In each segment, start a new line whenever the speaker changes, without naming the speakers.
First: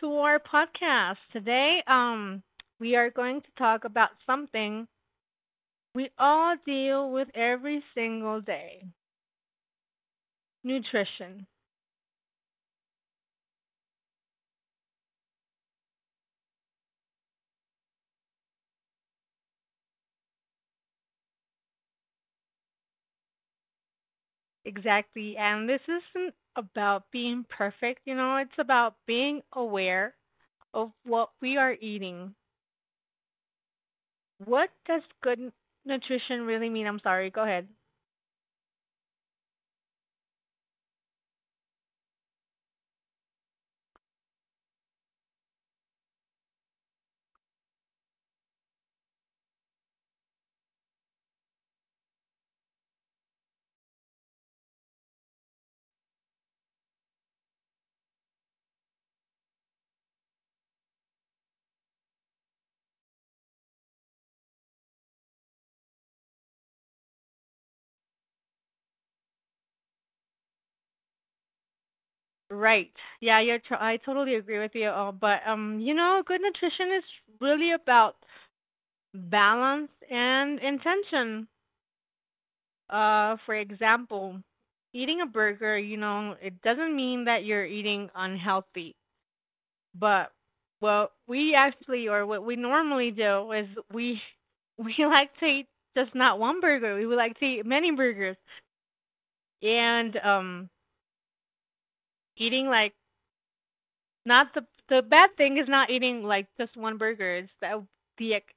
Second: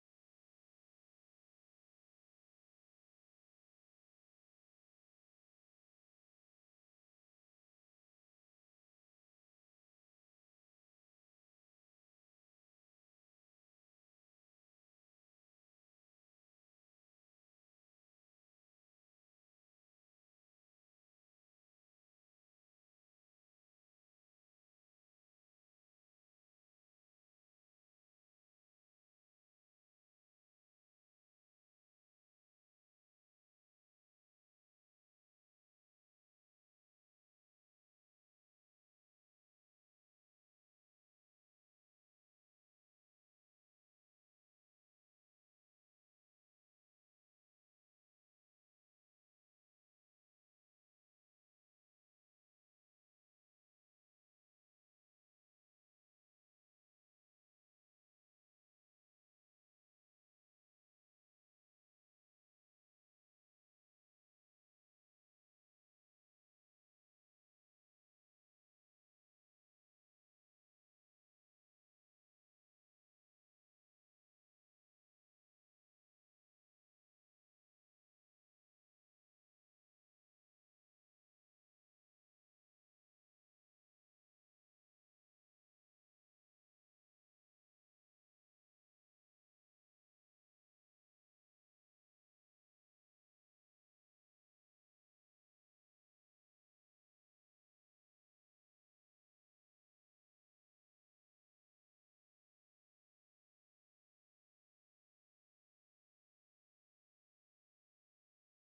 to our podcast. Today, we are going to talk about something we all deal with every single day, nutrition. Exactly. And this isn't about being perfect, you know, it's about being aware of what we are eating. What does good nutrition really mean? I'm sorry, go ahead. Right. Yeah, I totally agree with you all, but you know, good nutrition is really about balance and intention. For example, eating a burger, you know, it doesn't mean that you're eating unhealthy, but what we actually or what we normally do is we we like to eat just not one burger. We would like to eat many burgers, and eating like not the the bad thing is not eating like just one burger. It's the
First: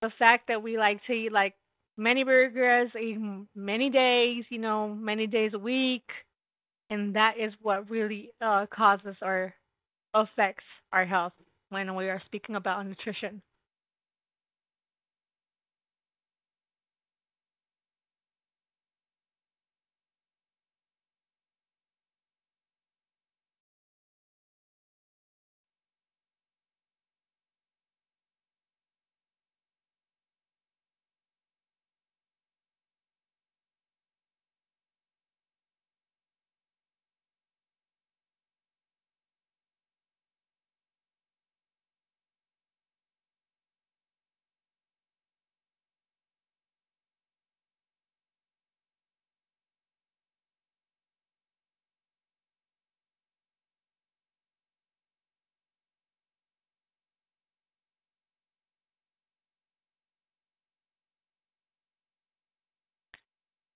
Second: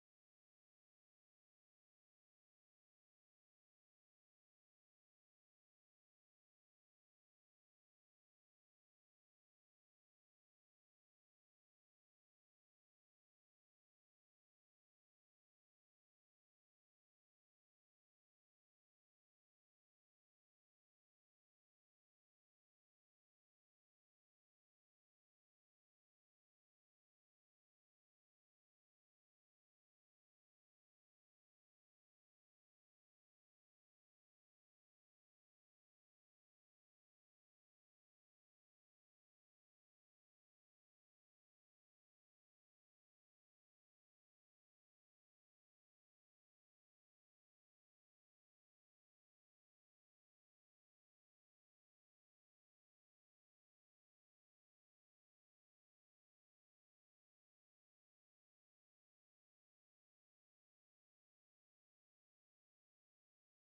the fact that we like to eat like many burgers, eat many days, you know, many days a week, and that is what really causes or affects our health when we are speaking about nutrition.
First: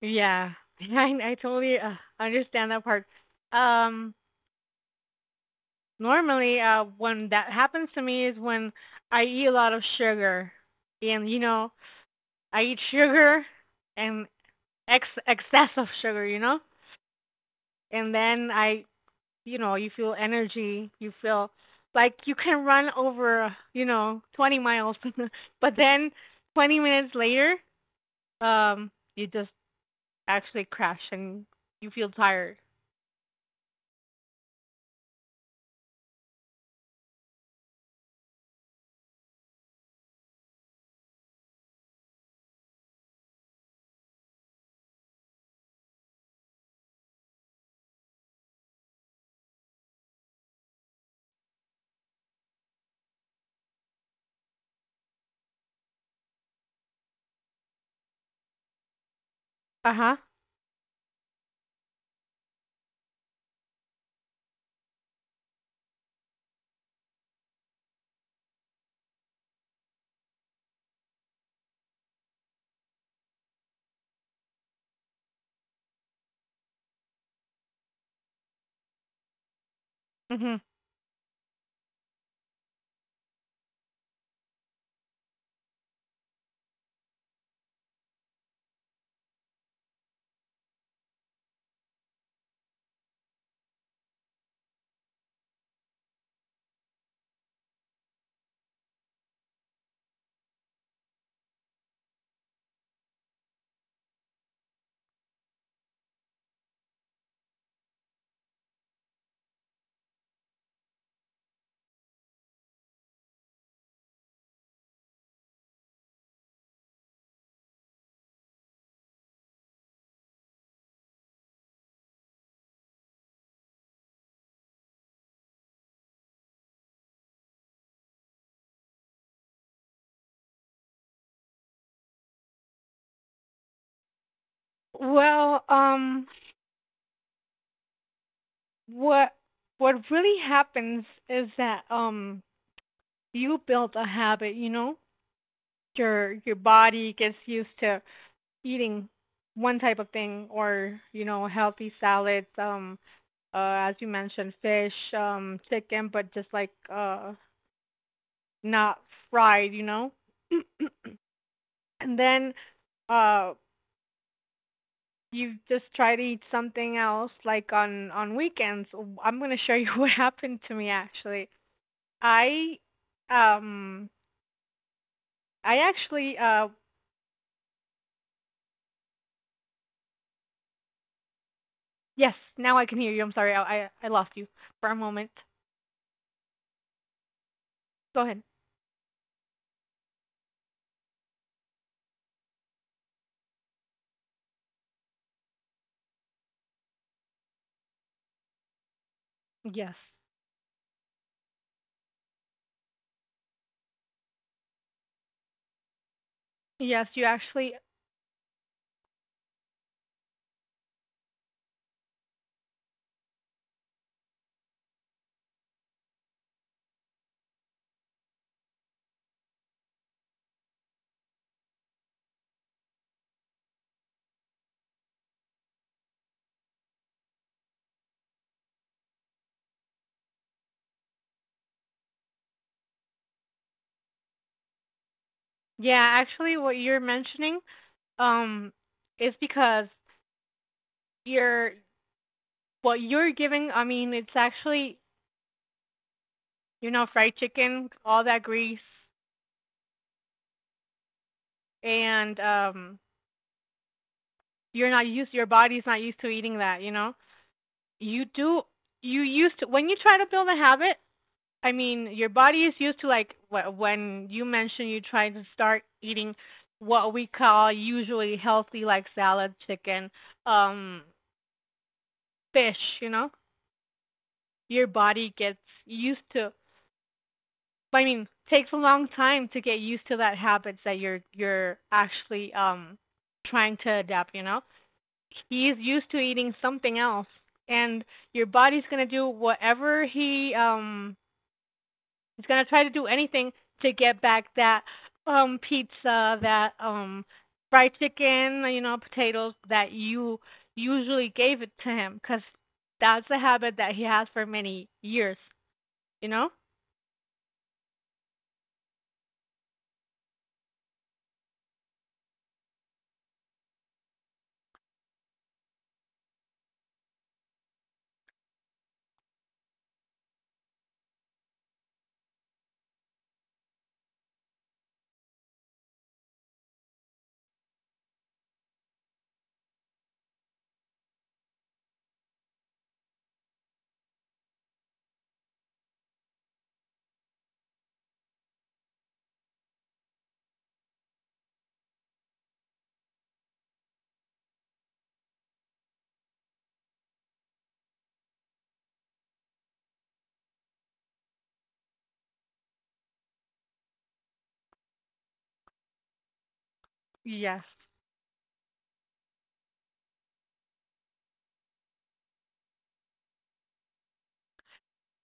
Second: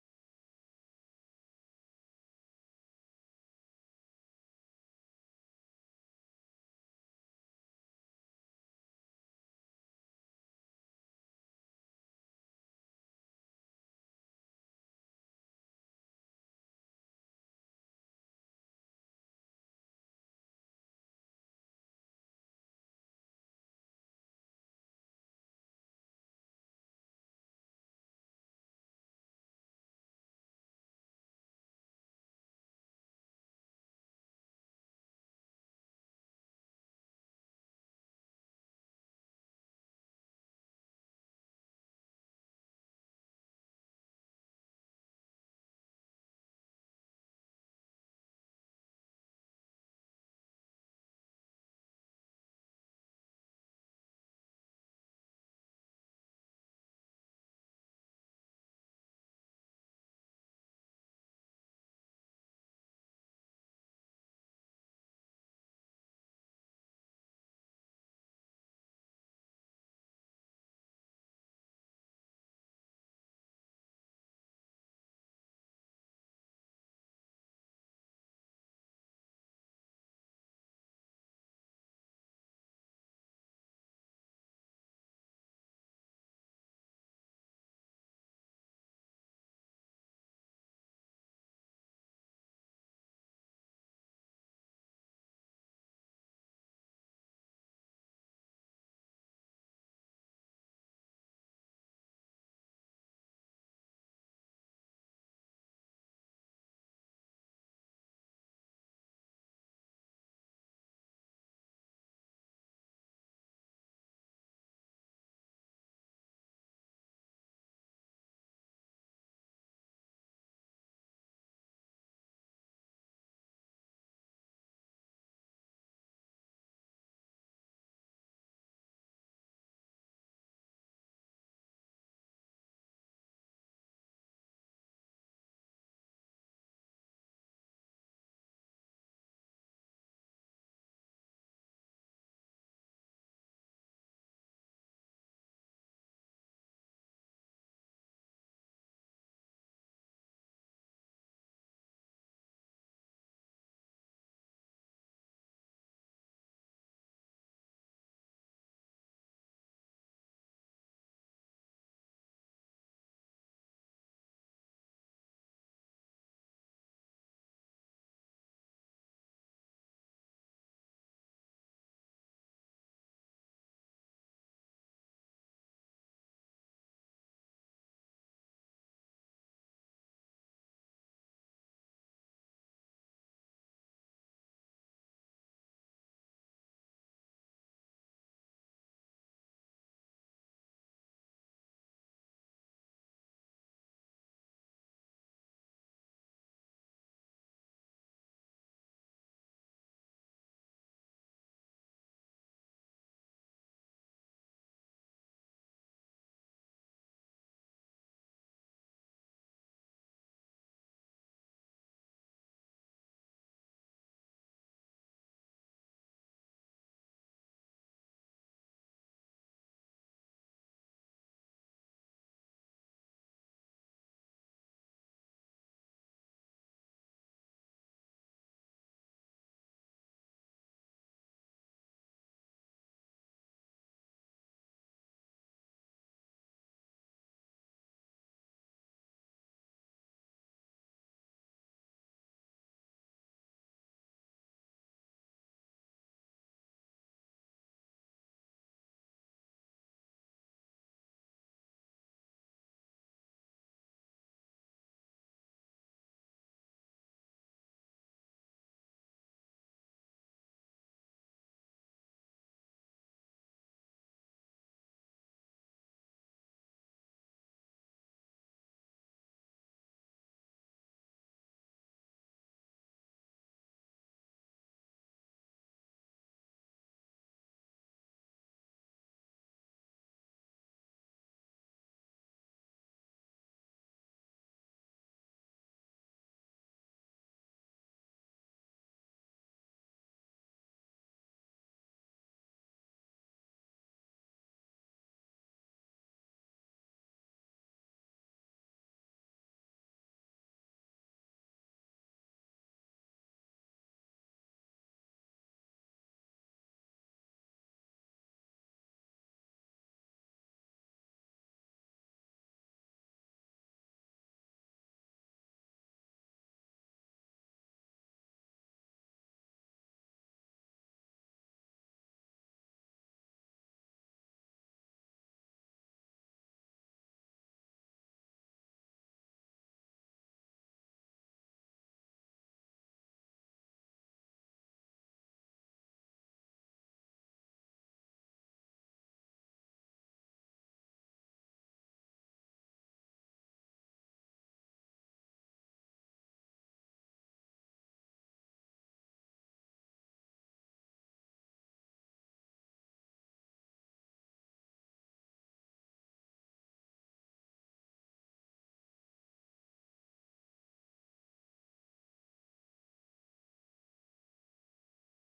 Yeah, I totally understand that part. Um, Normally, when that happens to me is when I eat a lot of sugar, and you know, I eat sugar and excess of sugar, you know, and then I you feel energy, you feel like you can run over, you know, 20 miles. But then 20 minutes later, um you just actually crash and you feel tired. Uh-huh. Mhm. Well, what what really happens is that you build a habit, you know, your body gets used to eating one type of thing, or you know, healthy salads, as you mentioned, fish, chicken, but just like not fried, you know. And then uh you just try to eat something else, like on weekends. I'm going to show you what happened to me actually. I um I actually Yes, now I can hear you. I'm sorry, I lost you for a moment. Go ahead. Yes. Yes, you actually. Yeah, actually what you're mentioning, um is because you're what you're giving, I mean, it's actually, you know, fried chicken, all that grease, and you're not used, your body's not used to eating that, you know? You do, you used to, when you try to build a habit, I mean, your body is used to like when you mention you try to start eating what we call usually healthy, like salad, chicken, um fish, you know? Your body gets used to, I mean, takes a long time to get used to that habits that you're actually trying to adapt, you know. He's used to eating something else, and your body's going to do whatever he's going to try to do anything to get back that pizza, that fried chicken, you know, potatoes that you usually gave it to him, cuz that's a habit that he has for many years, you know? Yes.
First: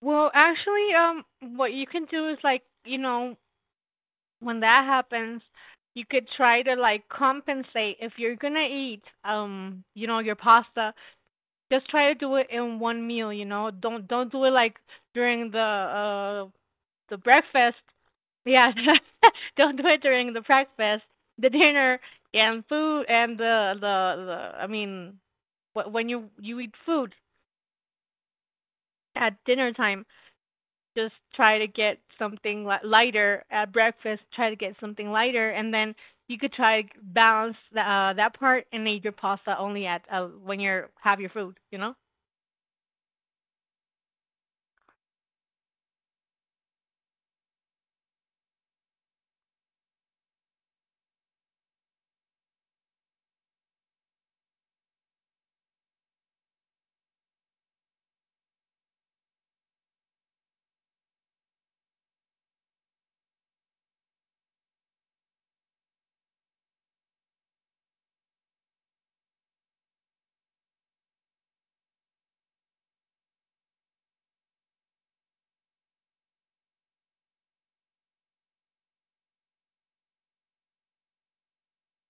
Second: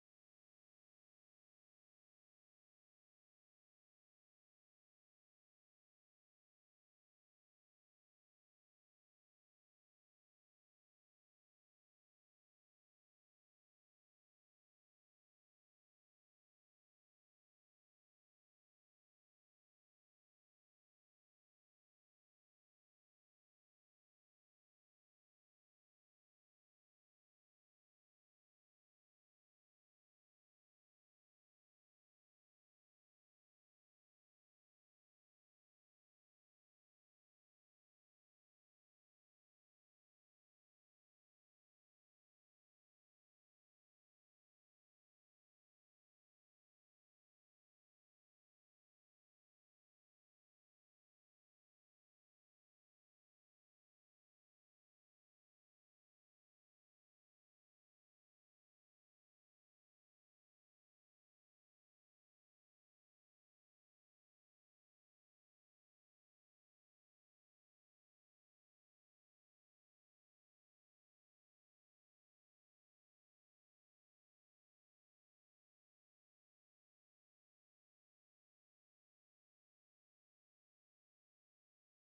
Well, actually, what you can do is like, you know, when that happens, you could try to like compensate if you're gonna eat, you know, your pasta. Just try to do it in one meal, you know. Don't do it like during the breakfast. Yeah, don't do it during the breakfast, the dinner, and food, and the the. I mean, when you eat food at dinner time, just try to get something lighter at breakfast. Try to get something lighter, and then you could try to balance that part and eat your pasta only at when you have your food. You know.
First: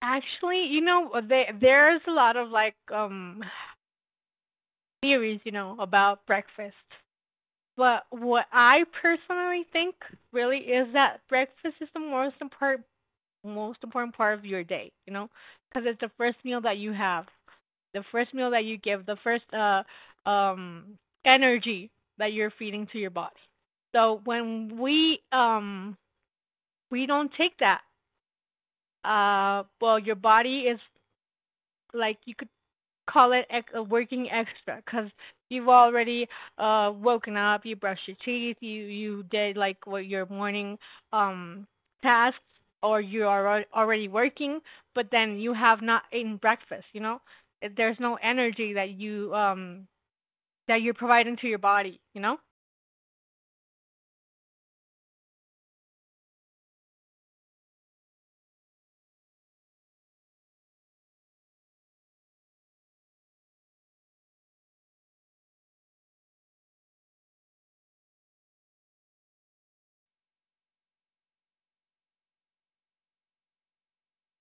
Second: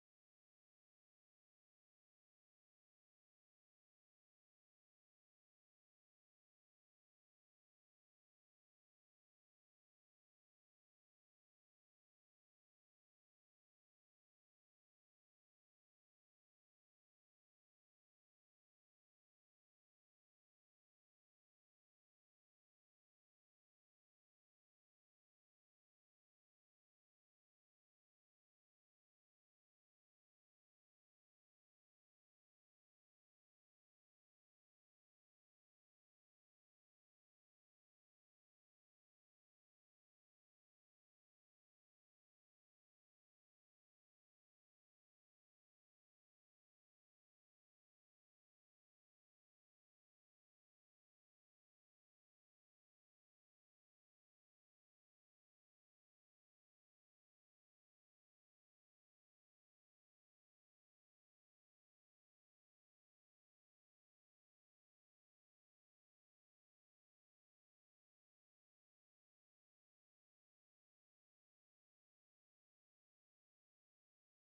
Actually, you know, there's a lot of like theories, you know, about breakfast. But what I personally think really is that breakfast is the most important part of your day, you know, because it's the first meal that you have, the first meal that you give, the first um energy that you're feeding to your body. So when we don't take that, well your body is like you could call it a working extra because you've already woken up, you brushed your teeth, you did like what your morning um tasks, or you are already working, but then you have not eaten breakfast, you know? There's no energy that you that you're providing to your body, you know?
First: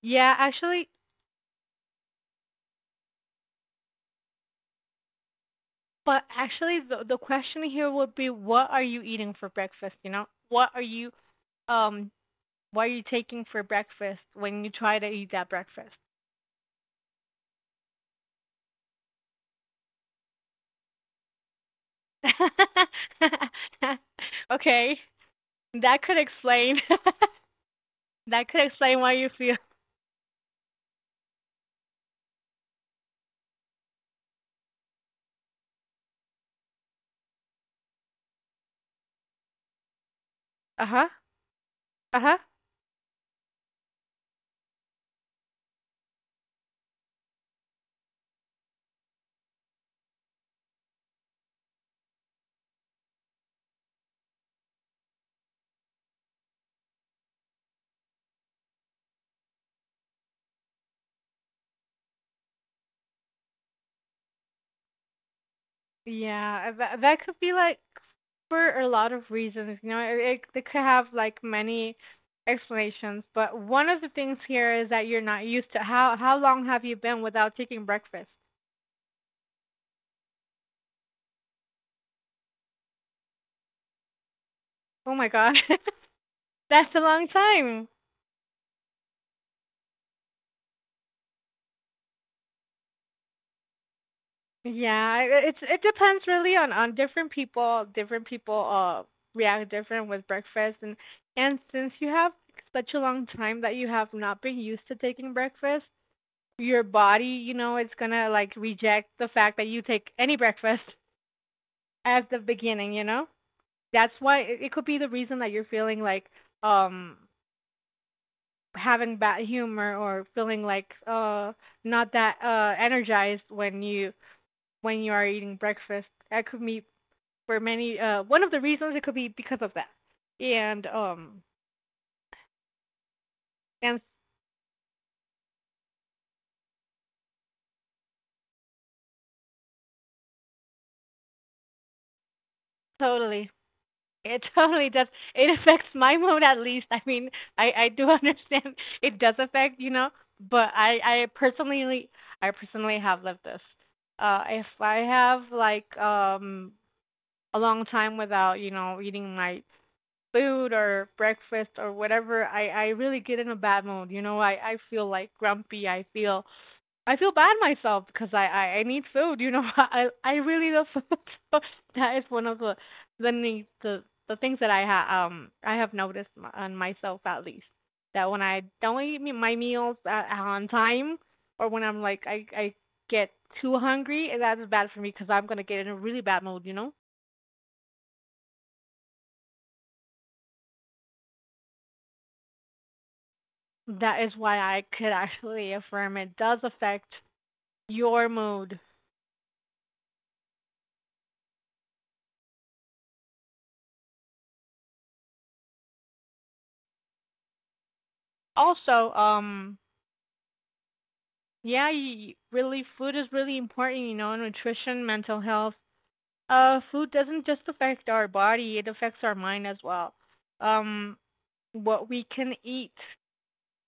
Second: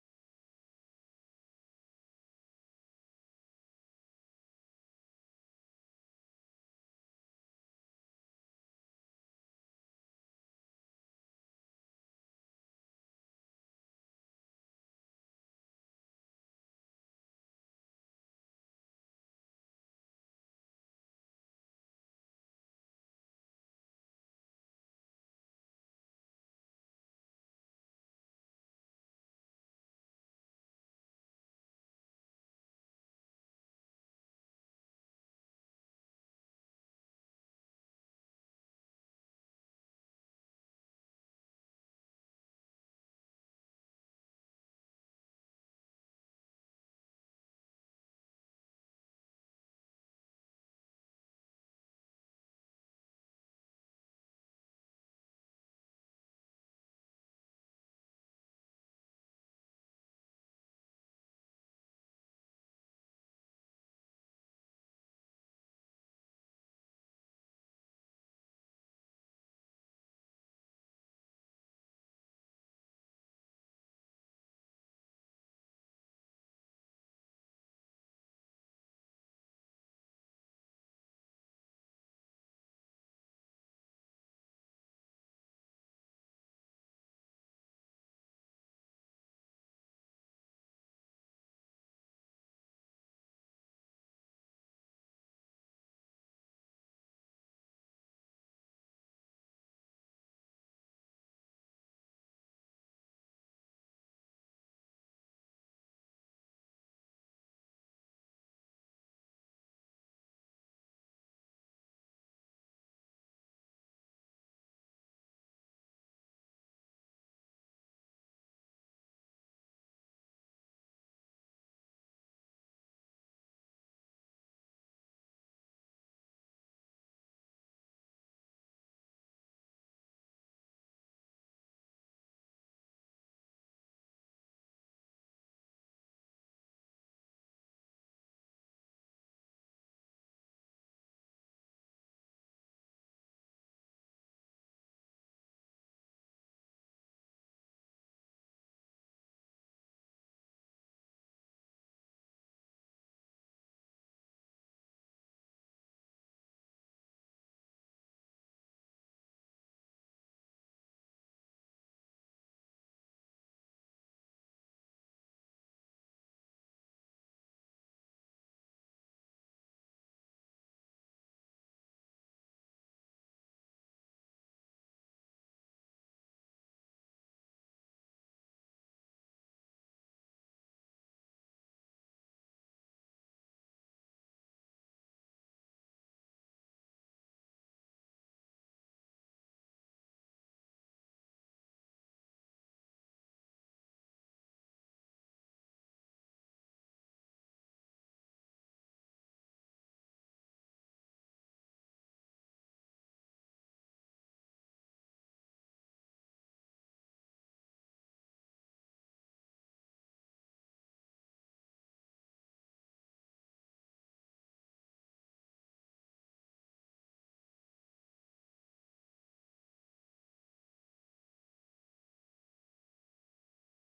Yeah, actually, but actually the question here would be what are you eating for breakfast, you know? Um what are you taking for breakfast when you try to eat that breakfast? Okay, that could explain that could explain why you feel. Uh-huh. Uh-huh. Yeah, that could be like for a lot of reasons. You know, it could have like many explanations, but one of the things here is that you're not used to, how long have you been without taking breakfast? Oh my God, that's a long time. Yeah, it's it depends really on different people. Different people react different with breakfast, and since you have such a long time that you have not been used to taking breakfast, your body, you know, it's gonna like reject the fact that you take any breakfast as the beginning, you know? That's why it could be the reason that you're feeling like um having bad humor or feeling like not that energized when you are eating breakfast. That could be for many one of the reasons, it could be because of that. And and totally, it totally does. It affects my mood at least. I mean, I do understand it does affect, you know, but I personally have lived this. If I have like a long time without, you know, eating my food or breakfast or whatever, I really get in a bad mood. You know, I feel like grumpy. I feel bad myself because I need food. You know, I really love food. So that is one of the need the things that I have noticed on myself at least, that when I don't eat my meals at, on time, or when I'm like I get too hungry, and that is bad for me because I'm gonna get in a really bad mood. You know, that is why I could actually affirm it does affect your mood. Also, yeah, really, food is really important, you know, nutrition, mental health. Food doesn't just affect our body, it affects our mind as well. Um, what we can eat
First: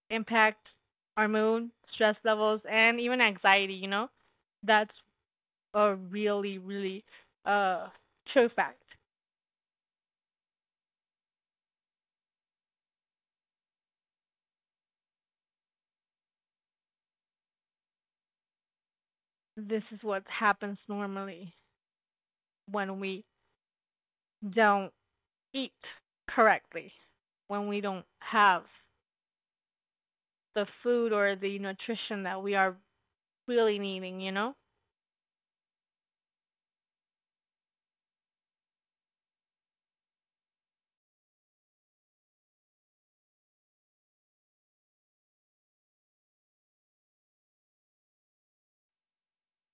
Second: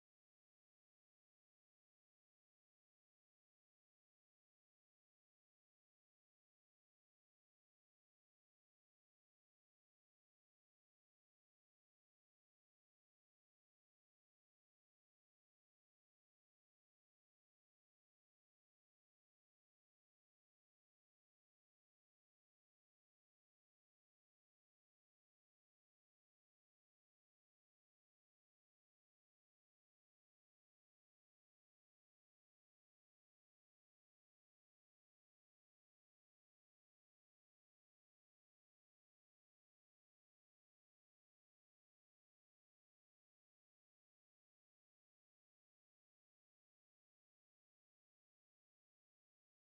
impacts our mood, stress levels, and even anxiety, you know? That's a really, really uh true fact. This is what happens normally when we don't eat correctly, when we don't have the food or the nutrition that we are really needing, you know?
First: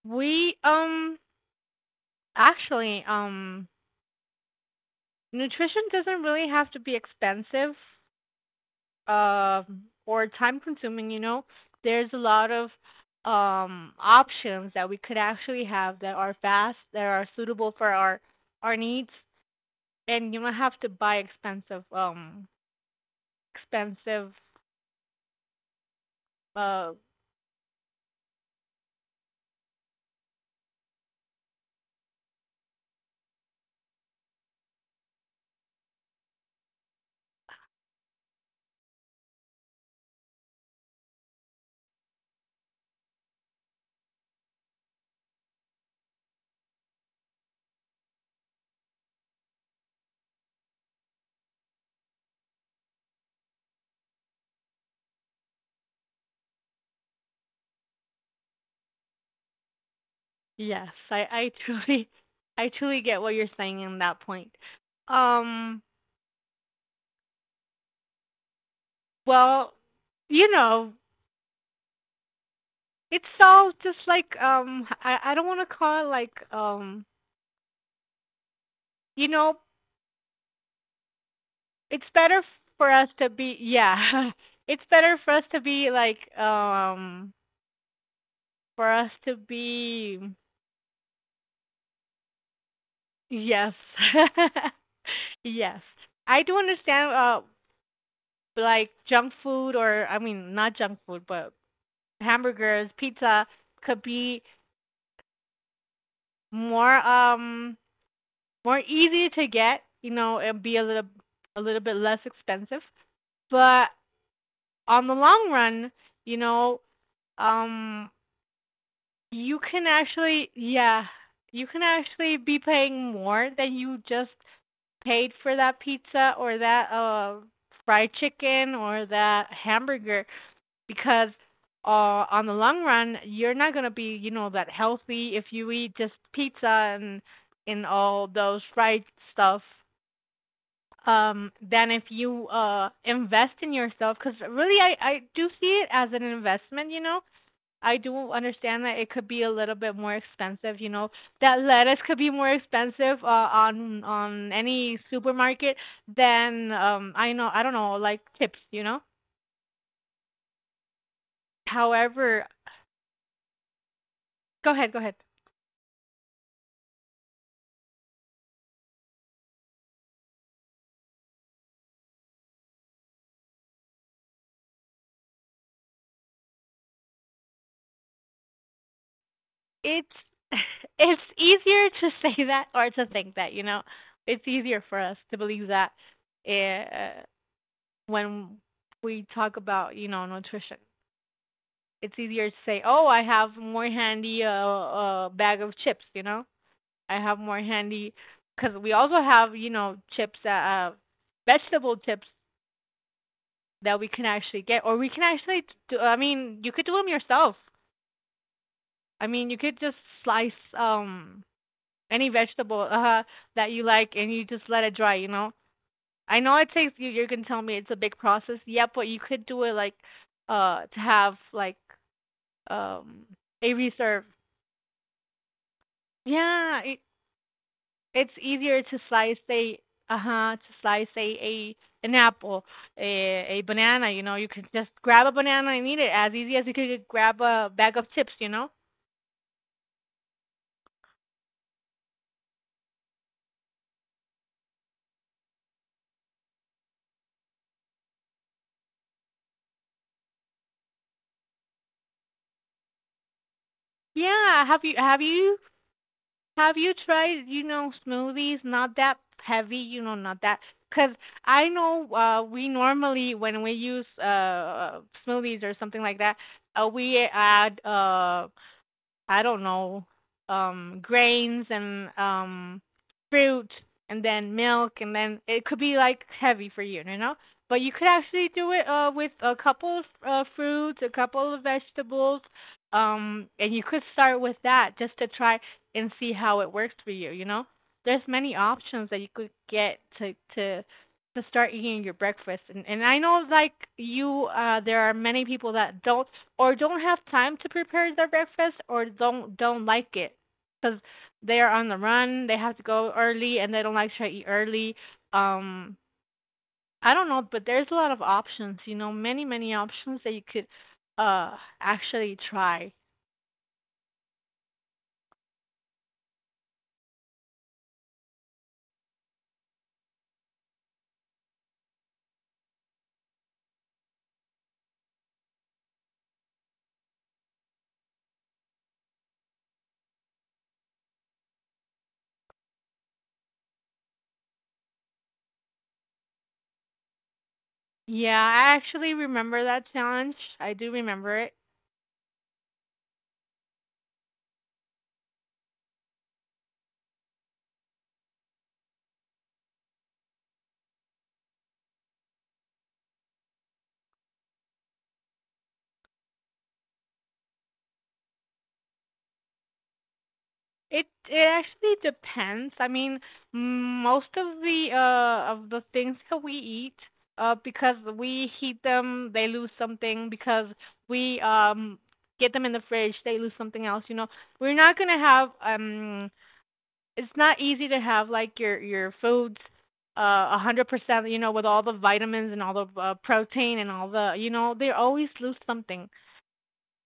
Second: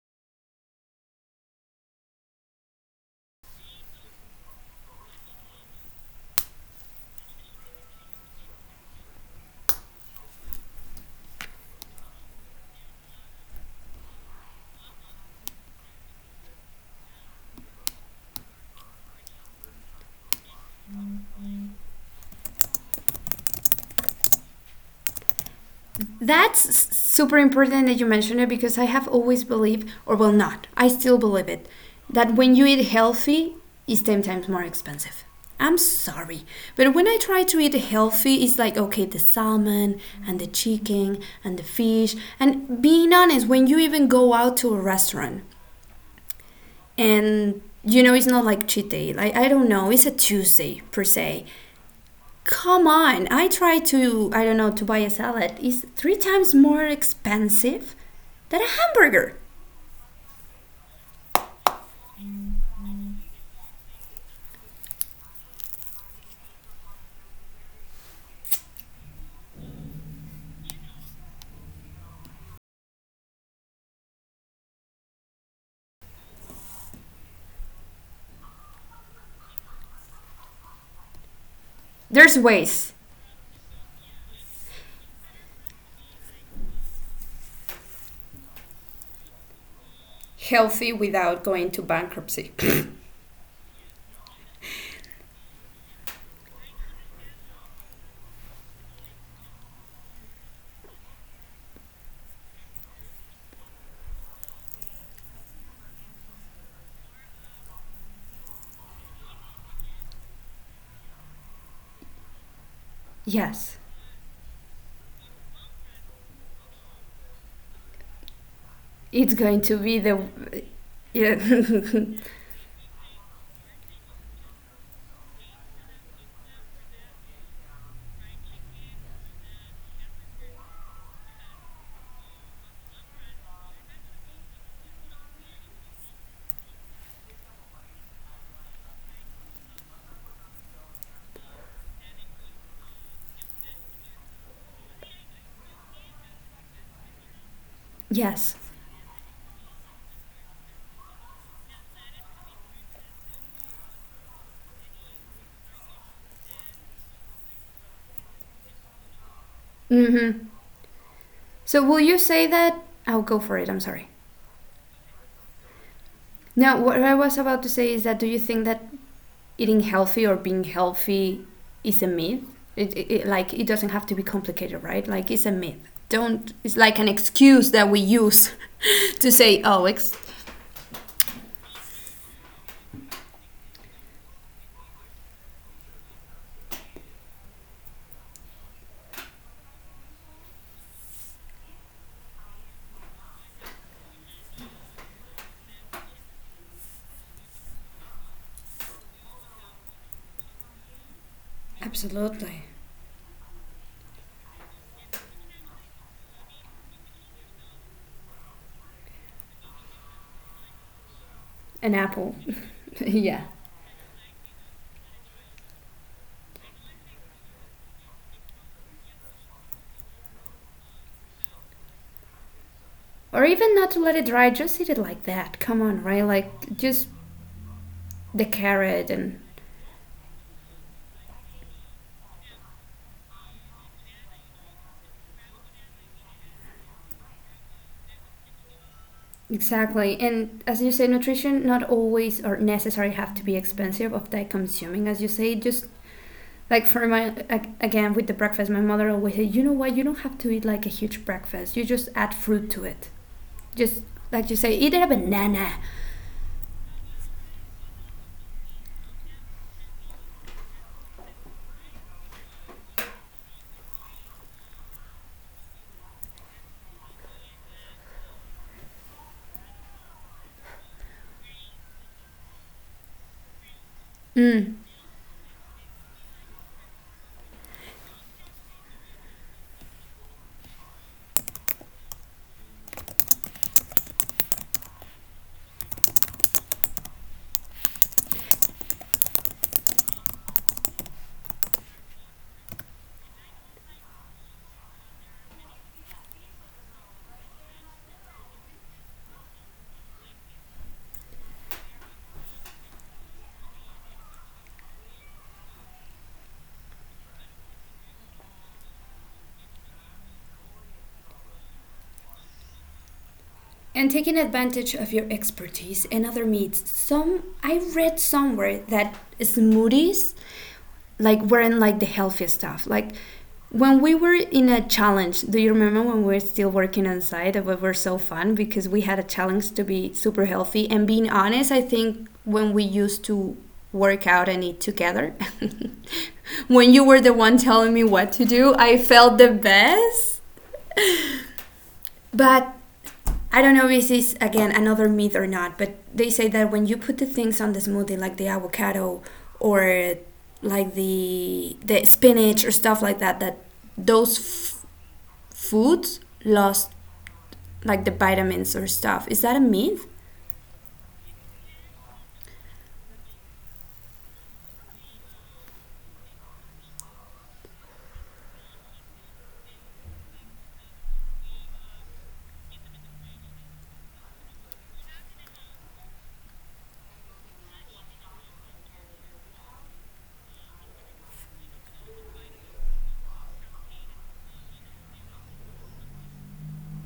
We actually nutrition doesn't really have to be expensive or time consuming, you know. There's a lot of options that we could actually have that are fast, that are suitable for our needs, and you don't have to buy expensive expensive
That's
uh
super important that you mention it because I have always believed, or well, not, I still believe it, that when you eat healthy, it's 10 times more expensive. I'm sorry, but when I try to eat healthy, it's like, okay, the salmon and the chicken and the fish. And being honest, when you even go out to a restaurant and it's not like cheat day, like, I don't know, it's a Tuesday per se. Come on, I try to, I don't know, to buy a salad. It's three times more expensive than a hamburger.
yes, I truly I truly get what you're saying in that point. Um well, you know, it's all just like I don't want to call it like you know, it's
There's
better
ways.
for us to be, yeah, it's better for us to be like for us to be
Healthy without going to bankruptcy.
yes, yes, I do understand like junk food, or I mean not junk food, but hamburgers, pizza, could be more more easy to get, you know, and be a little bit less expensive,
Yes,
but on the long run, you know, um,
it's
you
going to
can
be the.
actually, yeah,
Yeah.
you can actually be paying more than you just paid for that pizza or that fried chicken or that hamburger, because on the long run you're not going to be, you know, that healthy if you eat just pizza and and all those fried stuff, than if you invest in yourself, cuz really I do see it as an investment, you know. I do
Yes.
understand that it could be a little bit more expensive, you know. That lettuce could be more expensive on any supermarket than I know, I don't know, like tips, you know.
Mm-hmm. So, will you say
However,
that? I'll go for it, I'm sorry.
go ahead, go ahead.
No, what I was about to say is that do you think that eating healthy or being healthy is a myth? It like it doesn't have to be complicated, right? Like it's a myth. Don't. It's like an excuse that we use to say, "Oh,
It's it's easier to say that or to think that, you know. It's easier for us to believe that eh, uh, when we talk about, you know, nutrition. It's easier to say, "Oh, I have more handy bag of chips," I have more handy because we also have chips that vegetable chips
absolutely,
that we can actually get, or we can actually do. I mean, you could do them yourself. I mean, you could just slice um
an
any
apple."
vegetable
Yeah.
that you like and you just let it dry. You know, I know it takes you. You're gonna tell me it's a big process. Yeah, but you could do it like to have like um
Or even
a
not to let it
reserve.
dry, just eat it like that. Come on, right? Like
Yeah,
just
it's
the
easier to
carrot and
slice a, uh-huh, to slice a an apple, a banana, you can just grab a banana and eat it as easy as you could grab a bag of chips.
exactly. And as you say, nutrition not always or necessarily have to be expensive or that consuming. As you say, just like for my, again with the breakfast, my mother always said, you know what, you don't have to eat like a huge breakfast, you just add fruit to it, just like you
Yeah,
say,
have
eat
you
a
have you
banana.
have you tried, smoothies, not that heavy, not that because I know we normally when we use smoothies or something like that, we add I don't know, grains and fruit and then
mm,
milk, and then it could be like heavy for you, you know. But you could actually do it with a couple of fruits, a couple of vegetables, and you could start with that just to try and see how it works for you, you know. There's many options that you could get to start eating your breakfast, and I know like you there are many people that don't or don't have time to prepare their breakfast or don't like it, cuz they are on the run, they have to go early and they don't like to try to eat early. Um I don't know, but there's a lot of options, many options that you could actually try.
and taking advantage of your expertise in other meats. Some I read somewhere that smoothies like weren't like the healthiest stuff. Like when we were in a challenge, do you remember when we were still working on site? It was so fun because we had a challenge to be super healthy. And being honest, I think when we used to work out and eat together, when you were the one telling me what
Yeah,
to do,
I
I
actually
felt the
remember that challenge.
best.
I do remember it.
But I don't know if this is again another myth or not, but they say that when you put the things on the smoothie, like the avocado or like the spinach or stuff like that, that those foods lost like the vitamins or stuff. Is that a myth?
It actually depends. I mean, most of the things that we eat, because we heat them, they lose something. Because we get them in the fridge, they lose something else. You know, we're not gonna have. It's not easy to have like your foods, uh, 100%. You know, with all the vitamins and all the protein and all the, they always lose something.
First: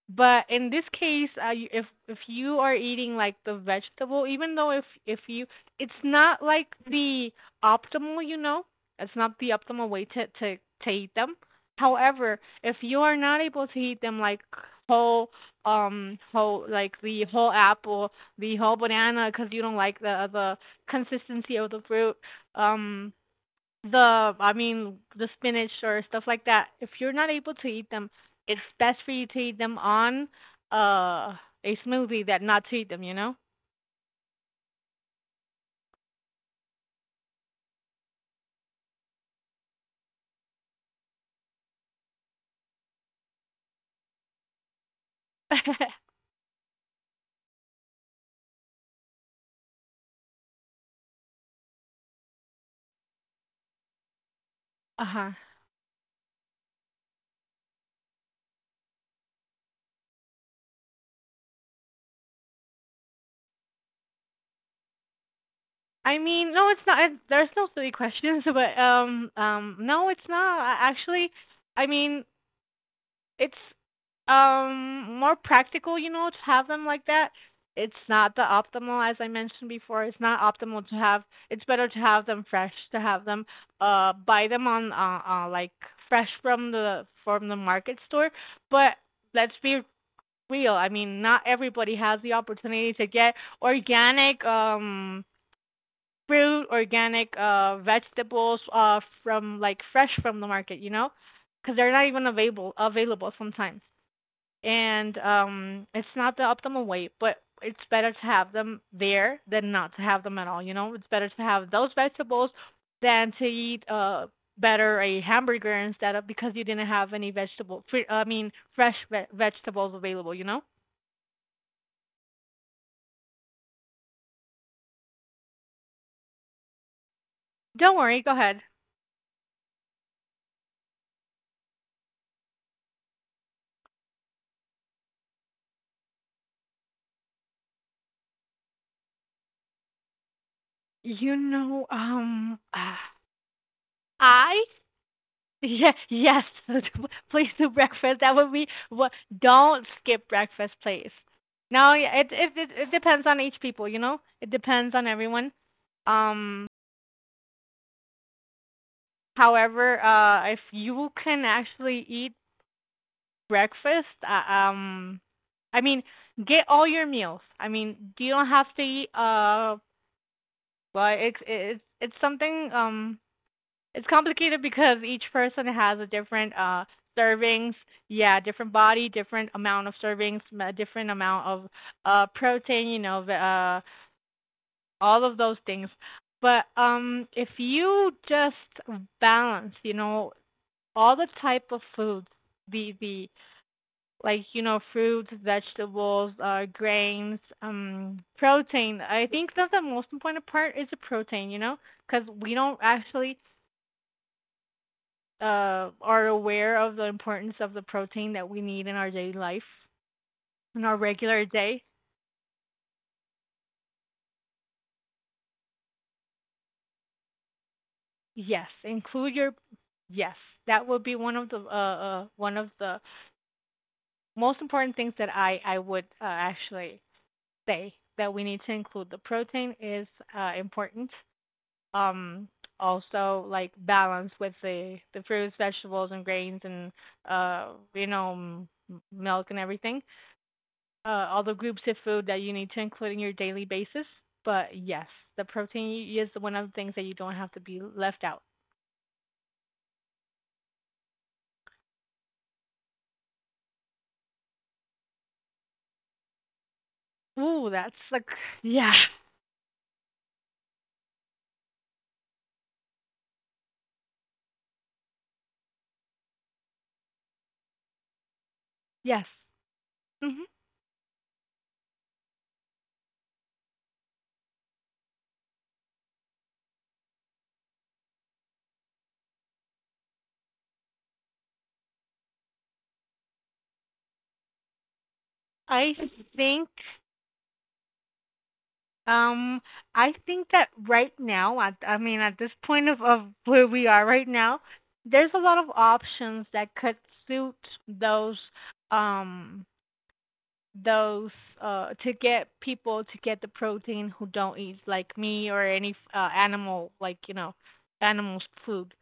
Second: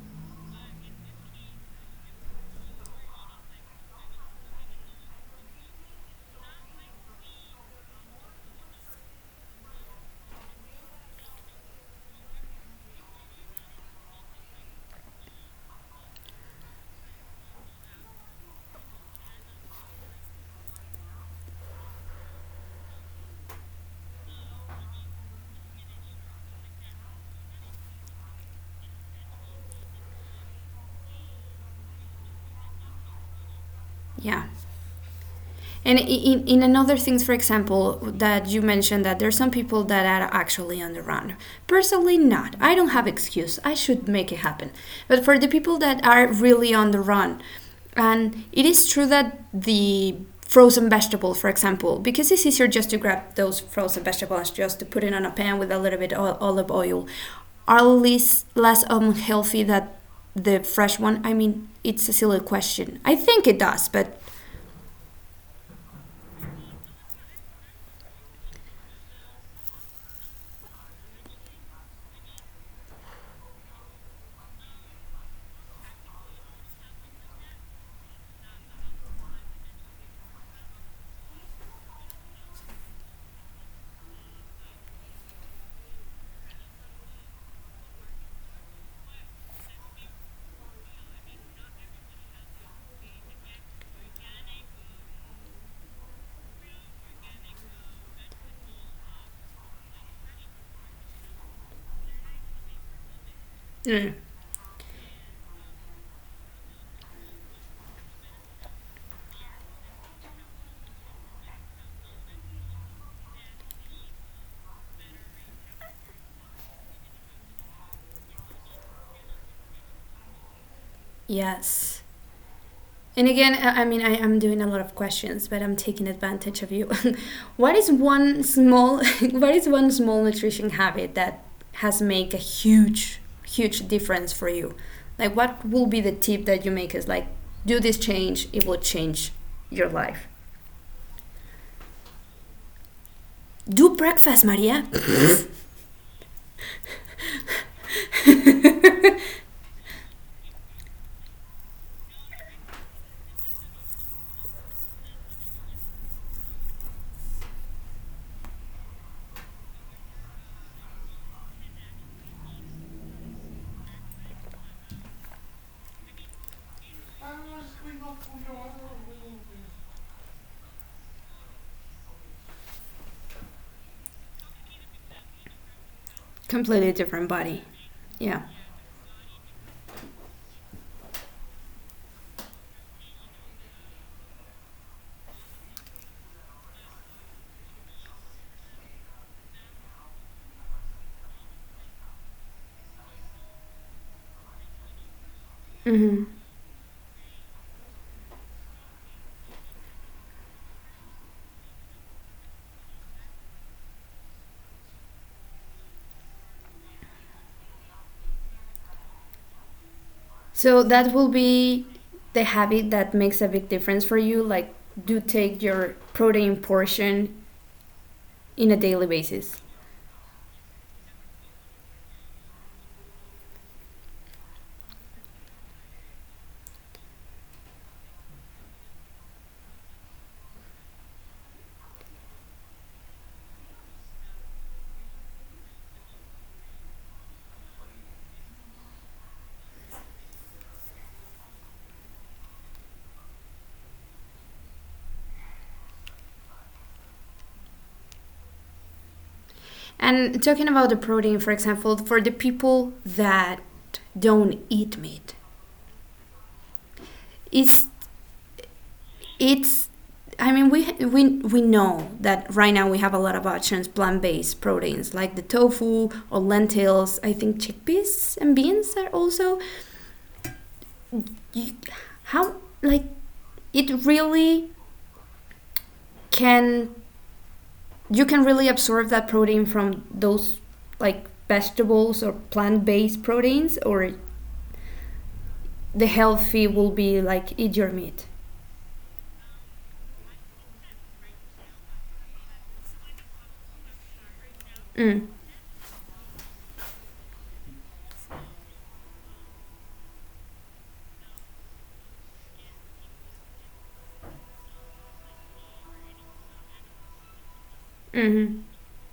But in this case, if you are eating like the vegetable, even though if it's not like the optimal, you know, it's not the optimal way to eat them. However, if you are not able to eat them like whole, whole like the whole apple, the whole banana, because you don't like the consistency of the fruit, um, the I mean the spinach or stuff like that, if you're not able to eat them, it's best for you to eat them on uh a smoothie than not to eat them, you know?
Yeah. And in another things, for example, that you mentioned that there's some people that are actually on the run. Personally, not. I don't have excuse. I should make it happen. But for the people that are really on the run, and it is true that the frozen vegetable, for example, because it's easier just to grab those frozen vegetables just to put it on a
Uh-huh.
pan with a little bit of olive oil, are less unhealthy than the fresh one. I mean, it's a silly question. I think it does, but
I mean, no, it's not. There's no silly questions, but no, it's not. Actually, I mean, it's more practical, you know, to have them like that. It's not the optimal, as I mentioned before. It's not optimal to have. It's better to have them fresh, to have them buy them on like fresh from the market store. But let's be real. I mean, not everybody has the opportunity to get organic fruit, organic vegetables from like fresh from the market, you know? Cuz they're not even available sometimes, and it's not the optimal way, but it's better to have them there than not to have them at all. It's better to have those vegetables than to eat better a hamburger instead of, because you didn't have any vegetable free, I mean fresh vegetables available.
yes. And again, I mean, I am doing a lot of questions, but I'm taking advantage of you. what is
Don't worry, go
one
ahead.
small, What is one small nutrition habit that has made a huge, huge difference for you? Like, what will be the tip that you make is like, do this change, it will change your life.
you know um
Do breakfast,
I
Maria.
Yeah, yes. Please do breakfast. That would be what. Don't skip breakfast, please. No, yeah, it depends on each people, you know. It depends on everyone. Um, however, if you can actually eat breakfast, I mean, get all your meals. I mean, you don't have to eat. Well, it's something. It's complicated because each person has a different
Completely different body.
servings,
Yeah.
yeah, different body, different amount of servings, different amount of protein, you know, all of those things. But if you just balance, all the type of foods, the like, fruits, vegetables, grains, protein. I think that the most important part is the protein, cuz we don't actually are aware of the importance of the protein that we need in our daily life,
So
in our
that will
regular
be
day.
the habit that makes a big difference for you. Like, do take your protein portion in a
Yes,
daily
include
basis.
your. Yes. That would be one of the most important things that I would actually say that we need to include. The protein is important. Um, also like balance with the fruits, vegetables, and grains, and uh, you know m- milk and everything. All the groups of food that you need to include in your daily basis. But yes, the protein is one of the things that you don't have to be left out.
And talking about the protein, for example, for the people that don't eat meat,
Ooh,
it's
that's like, yeah,
it's. I mean, we know that right now we have a lot of options, plant-based proteins like the tofu or lentils. I think chickpeas and beans are
yes.
also.
hmm
You, how like it really can you can really absorb that protein from those like vegetables or plant-based proteins or
I
the healthy
think,
will be like eat your meat.
um that right now, I mean at this point of where we are right now,
Mm,
there's a lot of options that could suit those um those to get people to get the protein, who don't eat like me or any animal, like animals
hmm.
food,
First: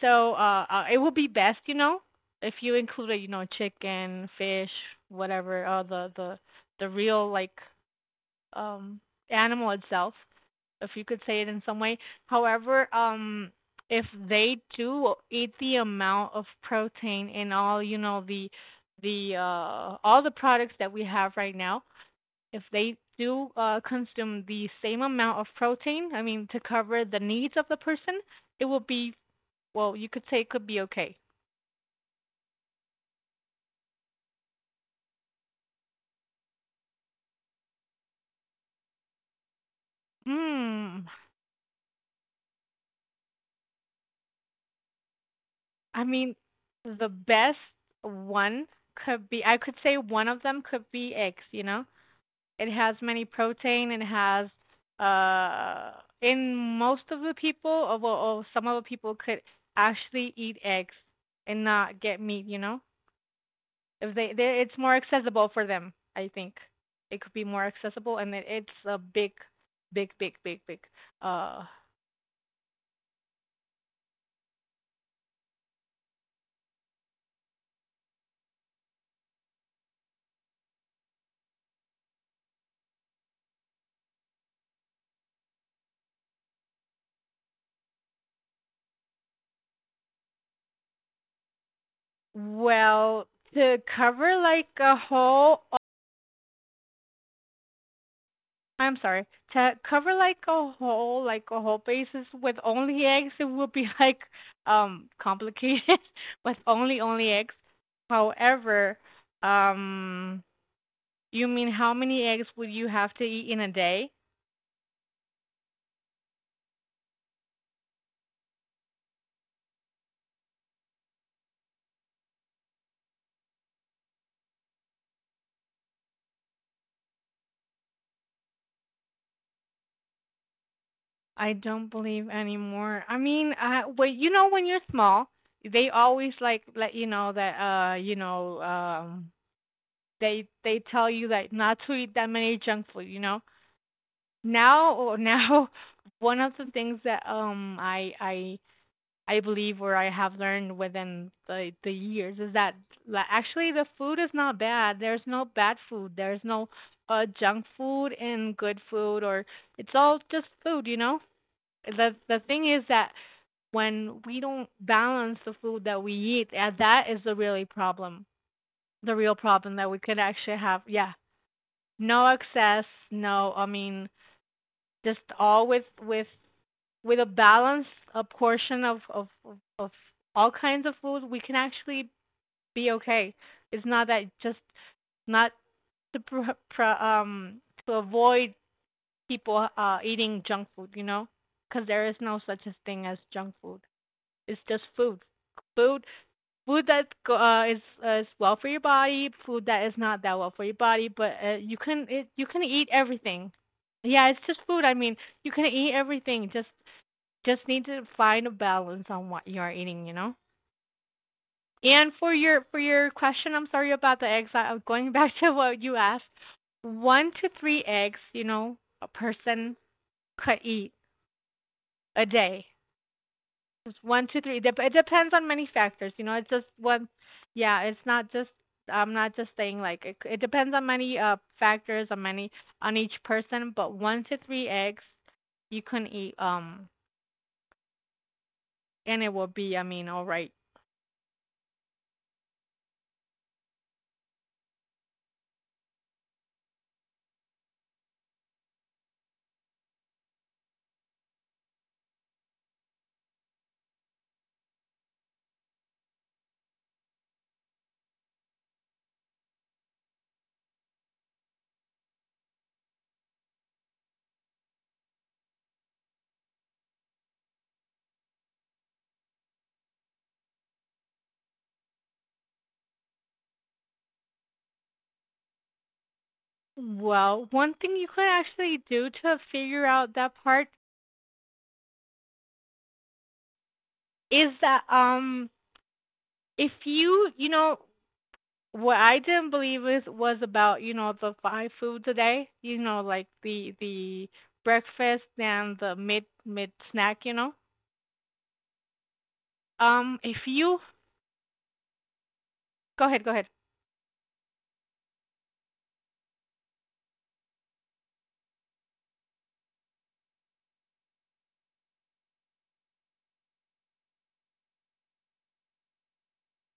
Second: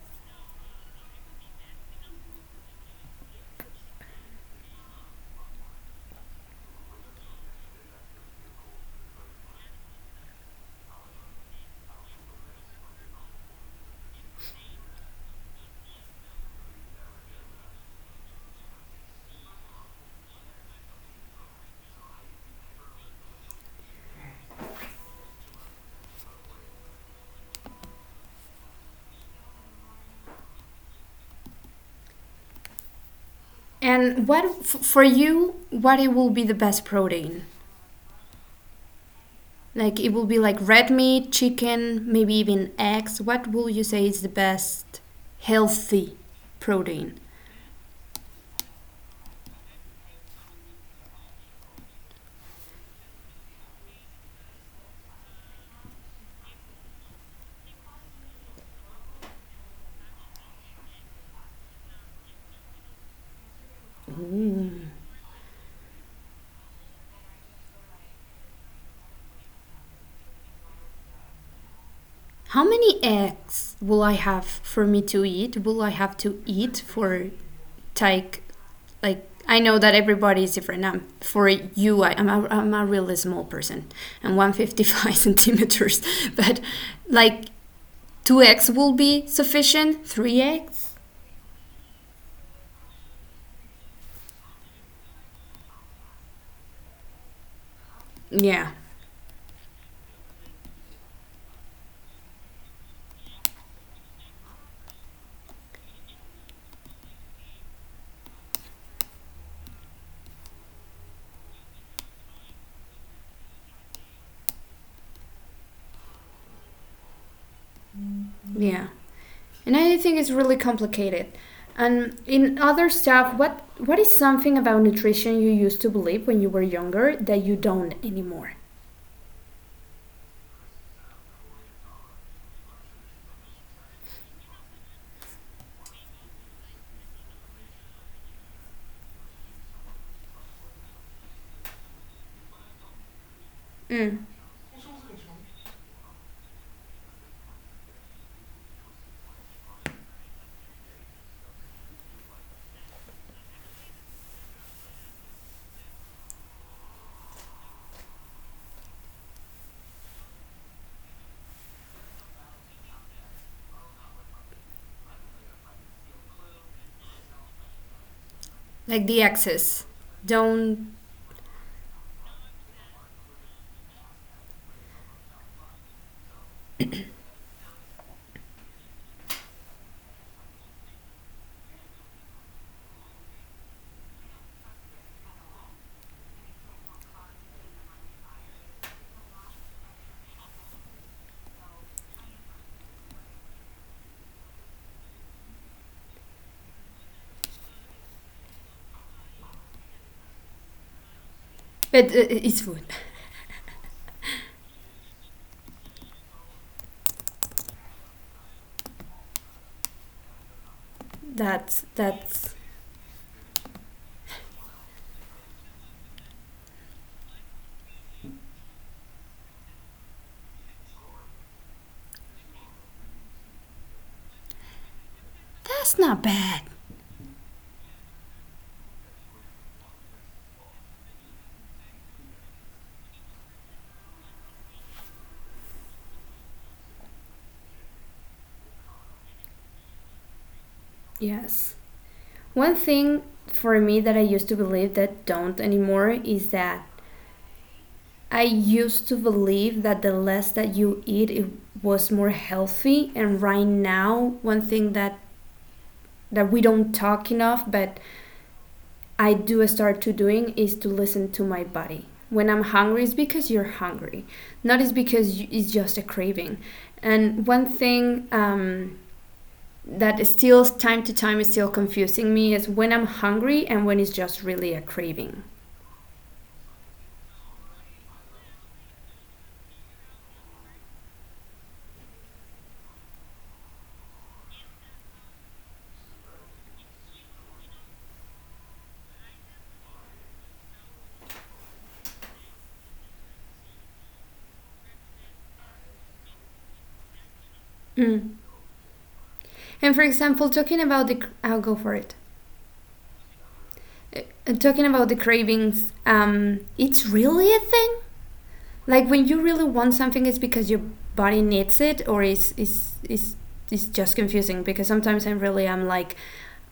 so it would be best, if you included, chicken, fish, whatever, the real, like, um animal itself, if you could say it in some way. However, if they do eat the amount of protein in all, the all the products that we have right now, if they do consume the same amount of protein, I mean, to cover the needs of the person, it will be, well, you could say it could be okay.
And what for you? What it will be the best protein? Like it will be like red
Hmm.
meat, chicken, maybe even eggs. What will you say is the best
I
healthy
mean, the
protein?
best one could be, I could say one of them could be eggs, you know? It has many protein, it has, uh, in most of the people, or, well, or some of the people could actually eat eggs and not get meat, you know? If they, it's more
Mm.
accessible for them, I think it could be more accessible, and it's a big, big, big, big, big, uh
How many eggs will I have for me to eat? Will I have to eat for take like I know that everybody is different. For you, I'm a really small person. I'm 155 centimeters. But like 2x will be sufficient, 3x.
well, to cover like a whole,
Yeah,
I'm sorry, to cover like a whole basis with only eggs, it would be like, complicated. With only eggs. However, um you mean how many eggs would you have to eat in a day?
yeah. And I think it's really complicated. And in other stuff, what is something about nutrition you used to believe when you were younger that you don't anymore?
I don't believe anymore. I mean, well, you know, when you're small, they always like let you know that, they tell you that not to eat that many junk food.
Mm,
Now, one of the things that I believe or I have learned within the years is that, like, actually the food is not bad. There's no bad food. There's no junk food and good food, or it's all just food. The thing is that when we don't balance the food that we eat, and that is the really problem, the
like
real
the
problem that we
excess.
could actually have. Yeah,
Don't.
no excess, no. I mean, just all with a balanced, a portion of all kinds of food, we can actually be okay. It's not that just not to to avoid people eating junk food, because there is no such a thing as junk food. It's just food. Food food, that is well for your body, food that is not that well for your body, but
But
you can
it's food.
eat everything. Yeah, it's just food. I mean, you can eat everything. Just need to find a balance on what you are eating.
that's
And for
that's
your question, I'm sorry about the eggs. I'm going back to what you asked. One to three eggs, a person could eat a day. It's one, two, three. It depends on many
That's
factors.
not
It's just
bad.
one. Yeah, it's not just. I'm not just saying like it. It depends on many factors, on each person. But one to three eggs you can eat. And it will be. I mean, all right.
Yes. One thing for me that I used to believe that don't anymore is that I used to believe that the less that you eat, it was more healthy. And right now, one thing that we don't talk enough, but I do start to doing is to listen to my body. When I'm hungry, it's because you're hungry, not it's because you, it's just a craving. And one thing that is still time to time is still confusing me is when I'm hungry and when it's just really a craving.
Well, one thing you could actually do to figure out that part is that if you you know what I didn't believe is was about you know the five foods a day, you know, like the breakfast and the mid snack, you know.
Mm. And for
If
example,
you
talking about the, I'll go for it.
go ahead, go ahead.
Talking about the cravings, it's really a thing. Like when you really want something, it's because your body needs it, or is just confusing because sometimes I really am like,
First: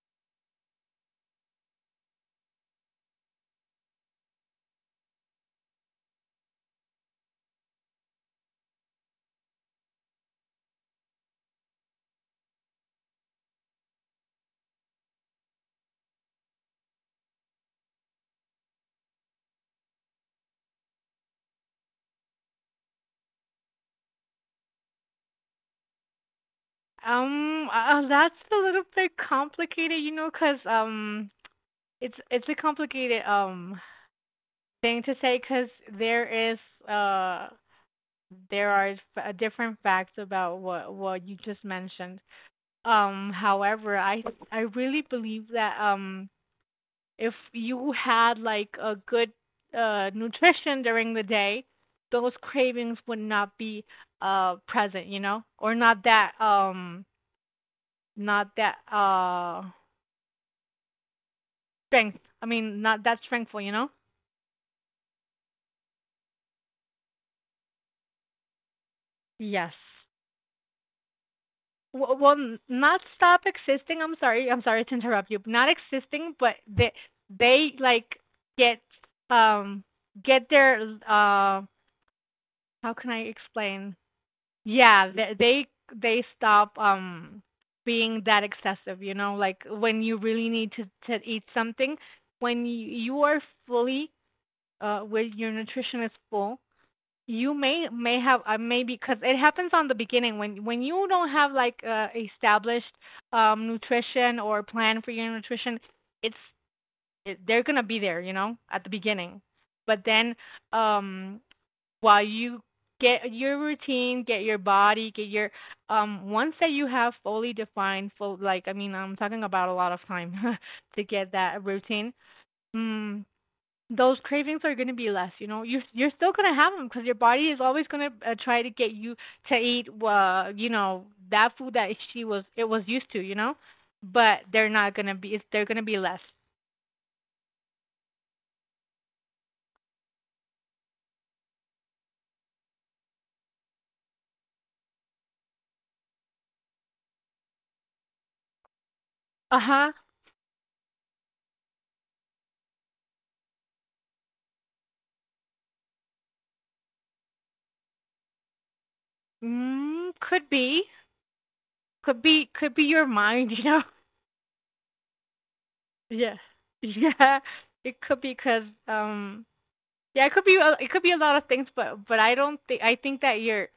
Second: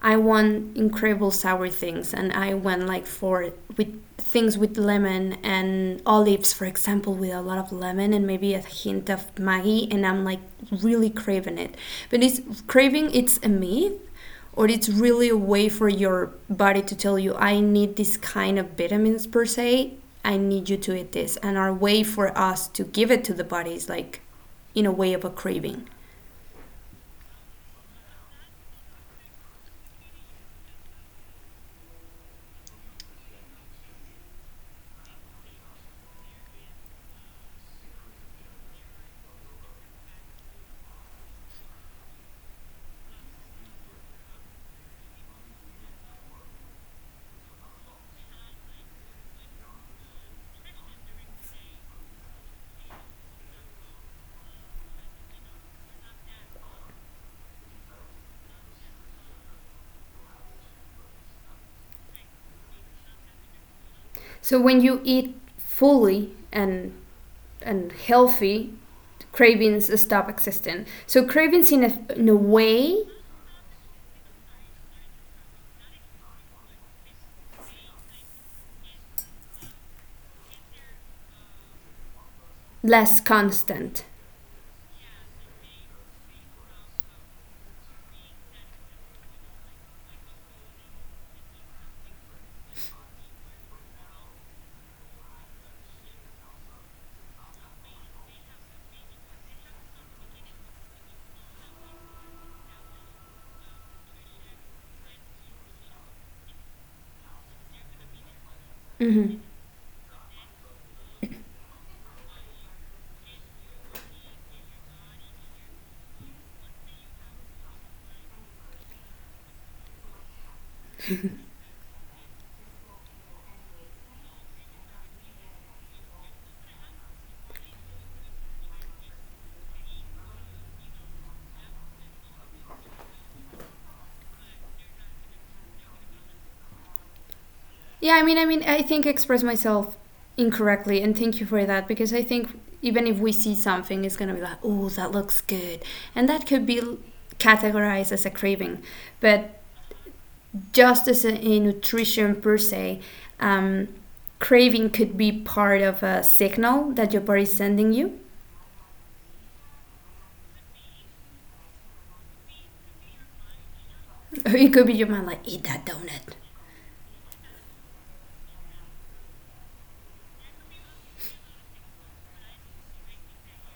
I want incredible sour things, and I went like for with things with lemon and olives, for example, with a lot of lemon and maybe a hint of Maggi, and I'm like really craving it. But it's craving. It's a myth, or it's really a way for your body to tell you, I need this kind of vitamins per se. I need you to eat this, and our way for us to give it to the body is like, in a way of a craving.
That's a little bit complicated, you know, 'cause it's a complicated thing to say 'cause there is uh there are different facts about what you just mentioned. However, I really believe that if you had like a good nutrition during the day, those cravings would not be present, you know, or not that not that strength. I mean, not that strengthful, you know.
So when you eat fully and healthy,
Yes.
cravings stop existing. So cravings in a, in
Well,
a way
not stop existing. I'm sorry. I'm sorry to interrupt you. Not existing, but they like get um get their how can
less
I explain.
constant.
Yeah, they stop being that excessive, you know, like when you really need to eat something, when you are fully with your nutrition is full, you may have maybe because it happens on the beginning when you don't have like established nutrition or plan for your nutrition, it's they're gonna be there, you know, at the
Hmm.
beginning, but then um while you get your routine, get your body, get your once that you have fully defined full, like I mean I'm talking about a lot of time to get that routine. Mm, those cravings are going to be less, you know. You you're still going to have them because your body is always going to try to get you to eat you know that food that she was it was used to, you know. But they're not going to be it's, they're going to be less.
Yeah, I mean, I think I express myself incorrectly, and thank you for that because I think even if we see something, it's gonna be like, oh, that looks good, and that could be categorized as a craving, but
Uh-huh.
just as in nutrition per se, um, craving could be part of a signal that your body is sending you.
Mm, could be. Could be, could be your mind, you know.
It could be your mind like, eat that
Yeah.
donut.
Yeah. It could be because, um yeah, it could be a, it could be a lot of things, but I don't think, I think that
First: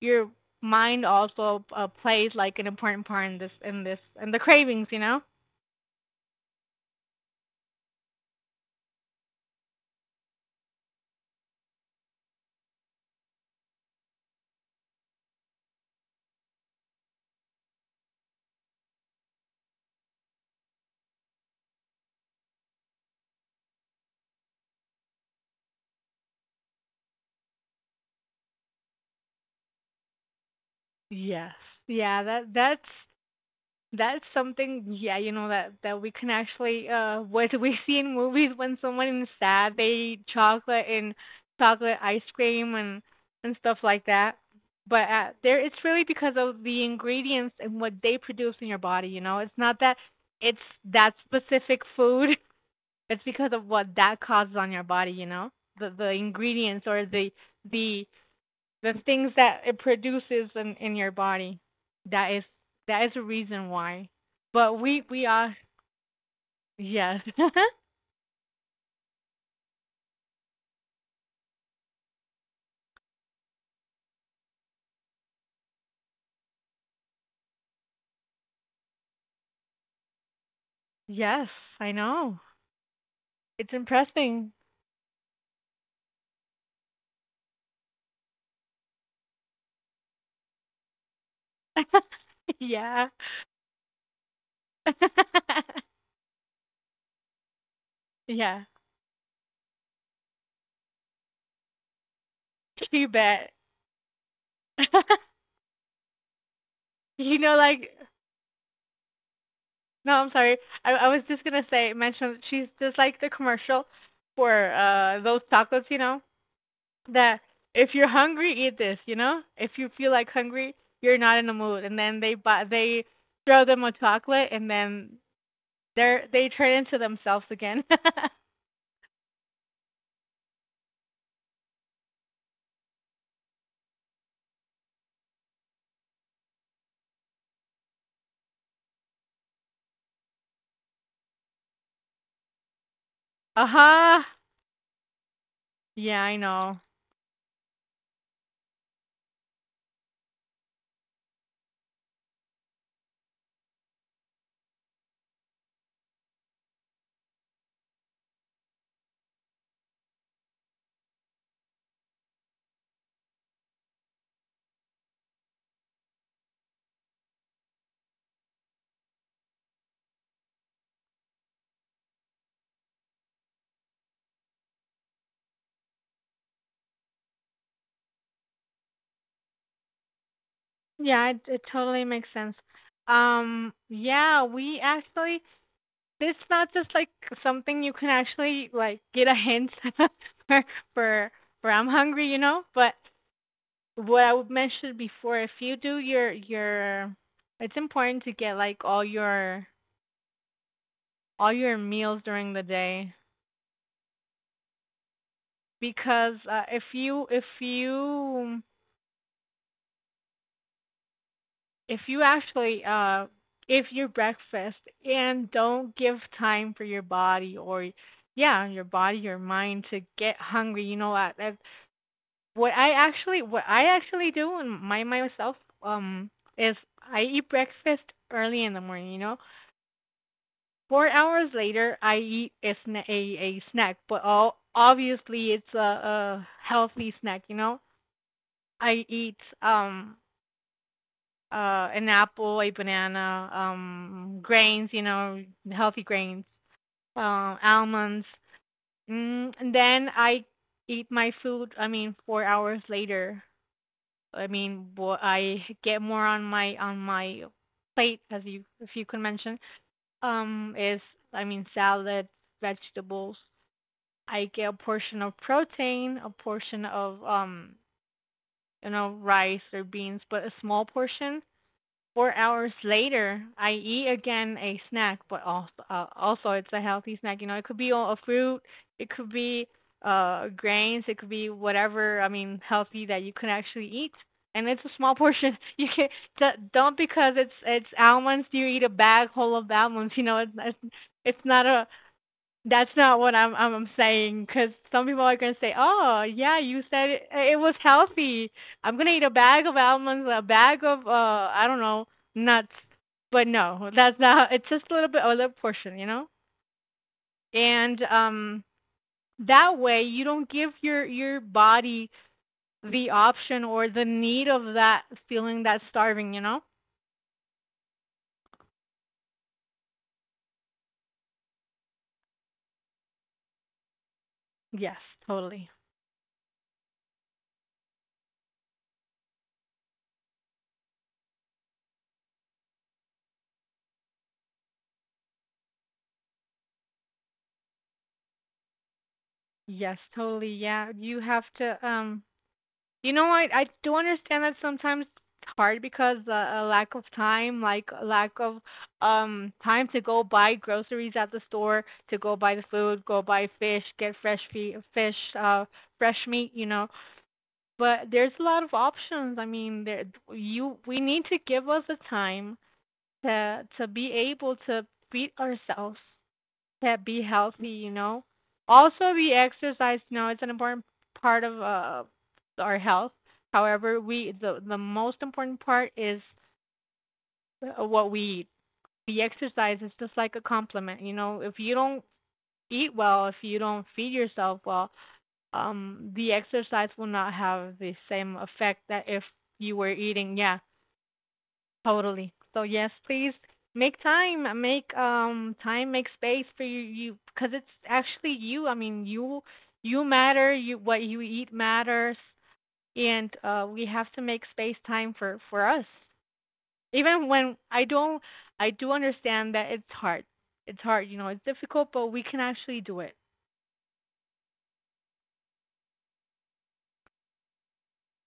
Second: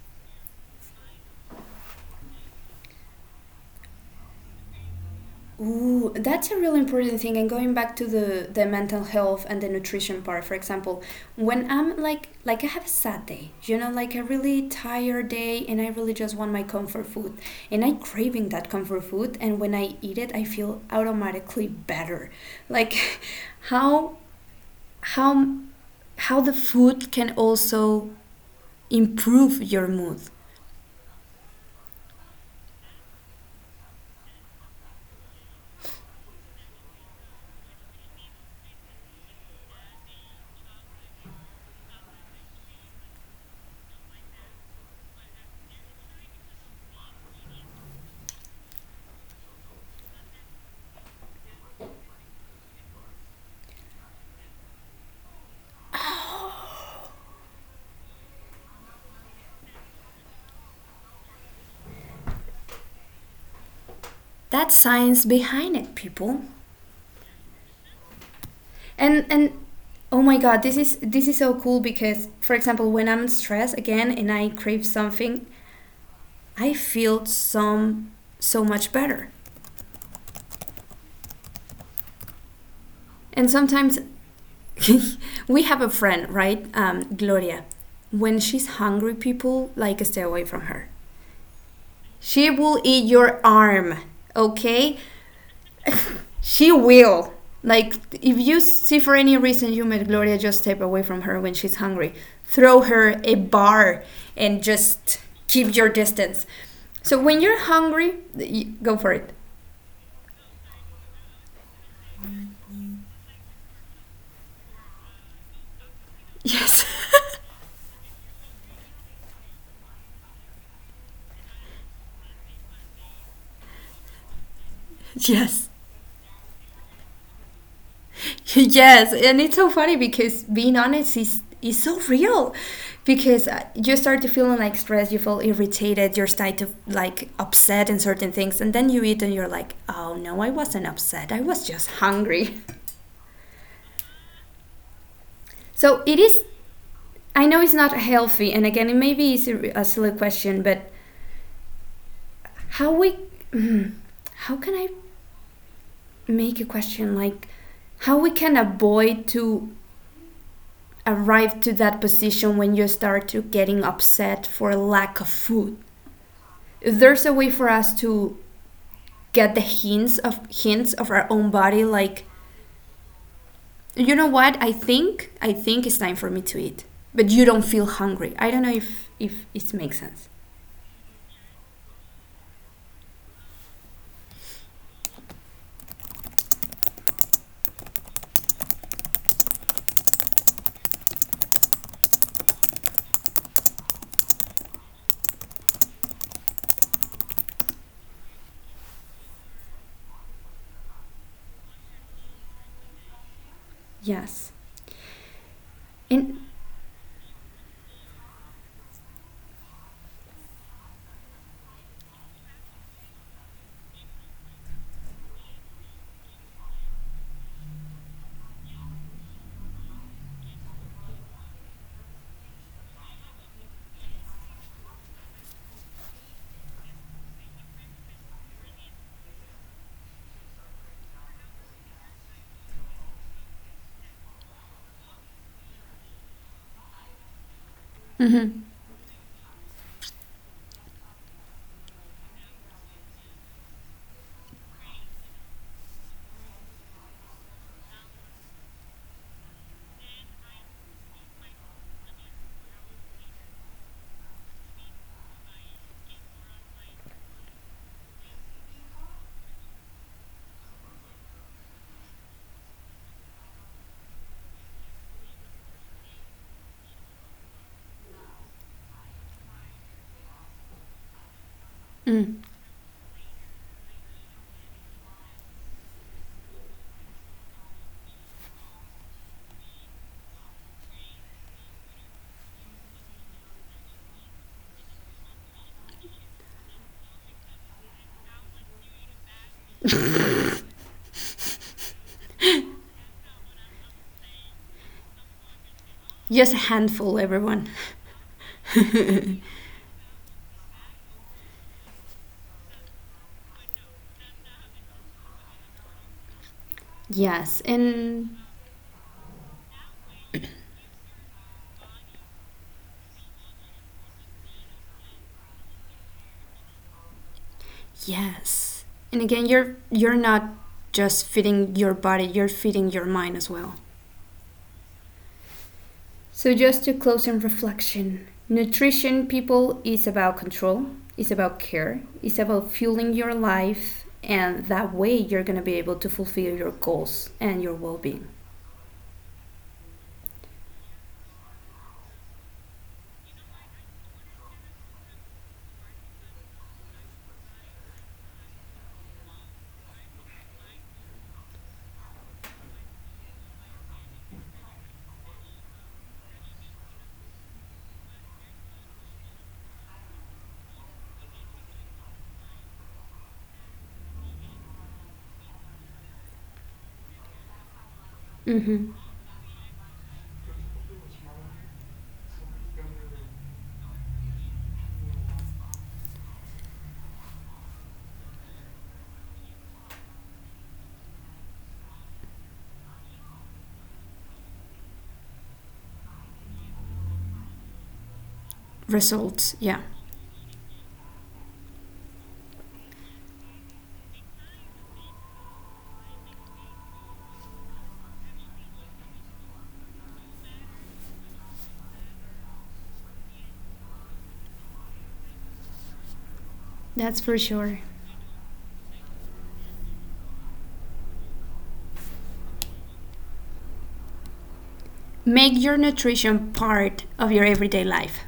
your mind also plays like an important part in this, in this, in the cravings, you know?
Ooh, that's a really important thing. And going back to the mental health and the nutrition part, for example, when I'm like, I have a sad day, like a really tired day and I really just want my comfort food and I am craving that comfort food. And when I eat it, I feel automatically better. Like how how how the food can also improve your mood.
Yes. Yeah, that's something, yeah, you know, that that we can actually what we see in movies when someone is sad, they eat chocolate and chocolate ice cream and stuff like that. But there, it's really because of the ingredients and what they produce in your body. You know, it's not that it's that specific food. It's because of what that causes on your body. You know, the ingredients or
Oh,
the the the things that it produces in your body. That is that is a reason why. But
that's
we
science
are
behind it, people.
yes.
And oh my god, this is so cool because for example, when I'm stressed again and I crave something, I feel some so much better.
Yes, I know.
And
It's
sometimes
impressive.
we have a friend, right? Gloria. When she's hungry, people like stay away from her. She will eat
Yeah.
your arm, okay? She will. Like, if you
Yeah.
see for any reason you met Gloria, just step away from her when she's hungry. Throw
You
her a
bet.
bar and just keep your distance. So,
You
when
know
you're
like
hungry, go for it.
no, I'm sorry. I was just gonna say mention she's just like the commercial for those tacos, you know.
Yes.
That if you're hungry, eat this. You know, if you feel like hungry, you're not in the mood, and then they buy, they throw them a chocolate, and then
Yes.
they're they turn into themselves again.
Yes. And it's so funny because being honest is so real because you start to feeling like stressed, you feel irritated, you're starting to like upset in certain things, and then you eat and you're like, oh no, I wasn't upset, I was just hungry.
Huh.
So it
Yeah, I
is.
know.
I know it's not healthy, and again, it maybe is a silly question, but how we, mm, how can I make a question like how we can avoid to arrive to that position when you start to getting upset for lack of food? If there's a way for us to get the hints of our own body, like you know what I think it's time for me to eat, but you don't feel hungry. I don't know if it makes sense.
Yeah, it totally makes sense. Yeah, we actually this not just like something you can actually like get a hint for for for I'm hungry, you know, but what I would mention before, if you do it's important to get like all your meals during the day
Yes.
because
And.
if you if you actually if your breakfast and don't give time for your body or yeah your body your mind to get hungry, you know what that what I actually, what I actually do and my myself um is I eat breakfast early in the morning, you know. 4 hours later, I eat a, a snack, but all, obviously it's a healthy snack, you know?
Mhm.
I eat an apple, a banana, grains, you know, healthy grains, almonds. Mm, and then I eat my food, I mean, 4 hours later. I mean, I get more on my plate as you, if you could mention is I mean salad, vegetables, I get a portion of protein, a portion of you know, rice or beans, but a small portion. Four
Mm.
hours later, I eat again a snack, but also, also it's a healthy snack. You know, it could be a fruit, it could be grains, it could be whatever. I mean, healthy that you can actually eat, and it's a small portion. You can don't because it's almonds. You eat a bag whole of almonds. You know, it's it's not a, that's not what I'm saying, because some people are gonna say, "Oh,
Just a
yeah, you said
handful,
it, it
everyone.
was healthy. I'm gonna eat a bag of almonds, a bag of I don't know, nuts." But no, that's not. It's just a little bit, a little portion, you know.
yes,
And
and
that way you don't give your body the option or the need of that feeling that starving, you know.
yes, and again, you're not just feeding your body; you're feeding your mind as well.
Yes, totally.
So just to close in reflection, nutrition, people, is about control, it's about care, it's about fueling your life, and that way you're gonna be able to fulfill your goals and your well-being.
Yes, totally. Yeah, you have to you know, I do understand that sometimes it's hard because a lack of time, like a lack of time to go buy groceries at the store, to go buy the food, go buy fish, get fresh fe fish, fresh meat, you know. But there's a lot of options. I mean, there you we need to give us the time to be able to feed ourselves that be healthy, you know.
Mm-hmm.
Also, we exercise. You know, it's an important part of our health. However, we the most important part is what we eat. The exercise is just like a compliment. You know, if you don't eat well, if you don't feed yourself well, the exercise will not have the same effect that if
Results,
you
yeah,
were eating, yeah. Totally. So yes, please make time, make time, make space for you, because it's actually you. I mean, you matter. You what you eat matters, and we have to make space time for us.
that's
Even
for
when
sure.
I don't, I do understand that it's hard. It's hard, you know, it's difficult, but we can actually do it.
Make your nutrition part of your everyday life.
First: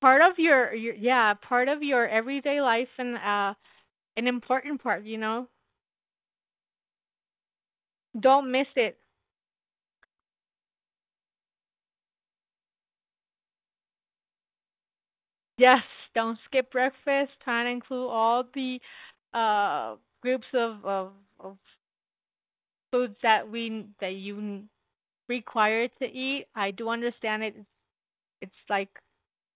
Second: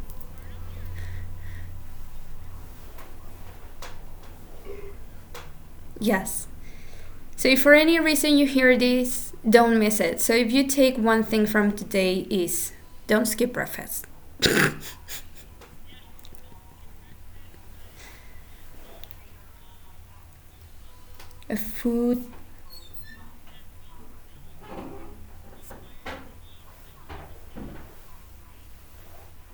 Part of your yeah, part of your everyday life and an important part, you know.
Yes. So if for any reason you
Don't miss
hear
it.
this, don't miss it. So if you take one thing from today is don't skip breakfast.
Yes, don't skip breakfast. Try to include all the uh groups of
A food,
foods that we, that you require to eat. I do understand it. Like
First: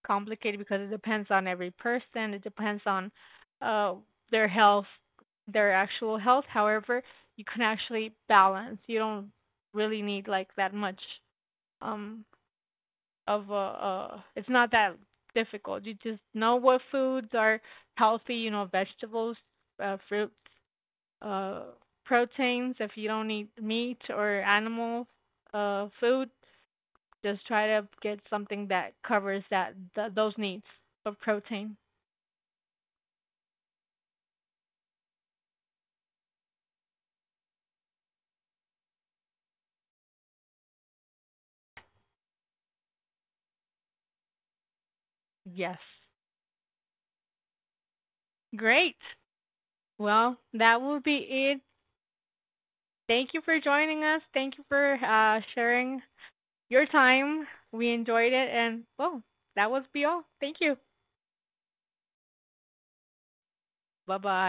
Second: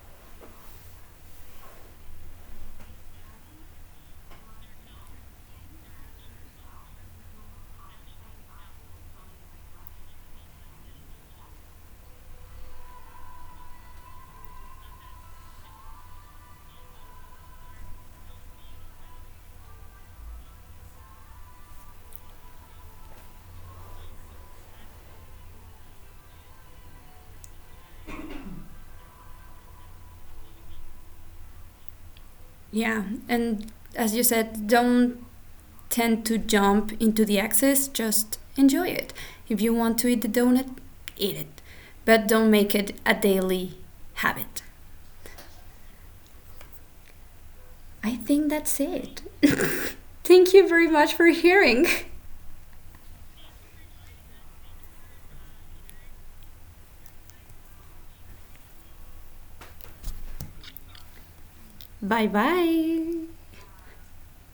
complicated because it depends on every person. It depends on uh their health, their actual health. However, you can actually balance. You don't really need like that much um of a it's not that difficult. You just know what foods are healthy, you know, vegetables, fruits, uh, proteins. If you don't eat meat or animal food, just try to get something that covers that those needs of protein.
yeah. And as you said, don't tend to jump into the excess, just enjoy it. If you want to eat the donut, eat it. But don't make it a daily habit.
Yes.
I think that's
Great.
it.
Well,
Thank you
that
very
will
much
be
for
it.
hearing.
Thank you for joining us. Thank you for sharing your time. We enjoyed it, and well, that was be all. Thank you.
Bye bye.
Bye bye.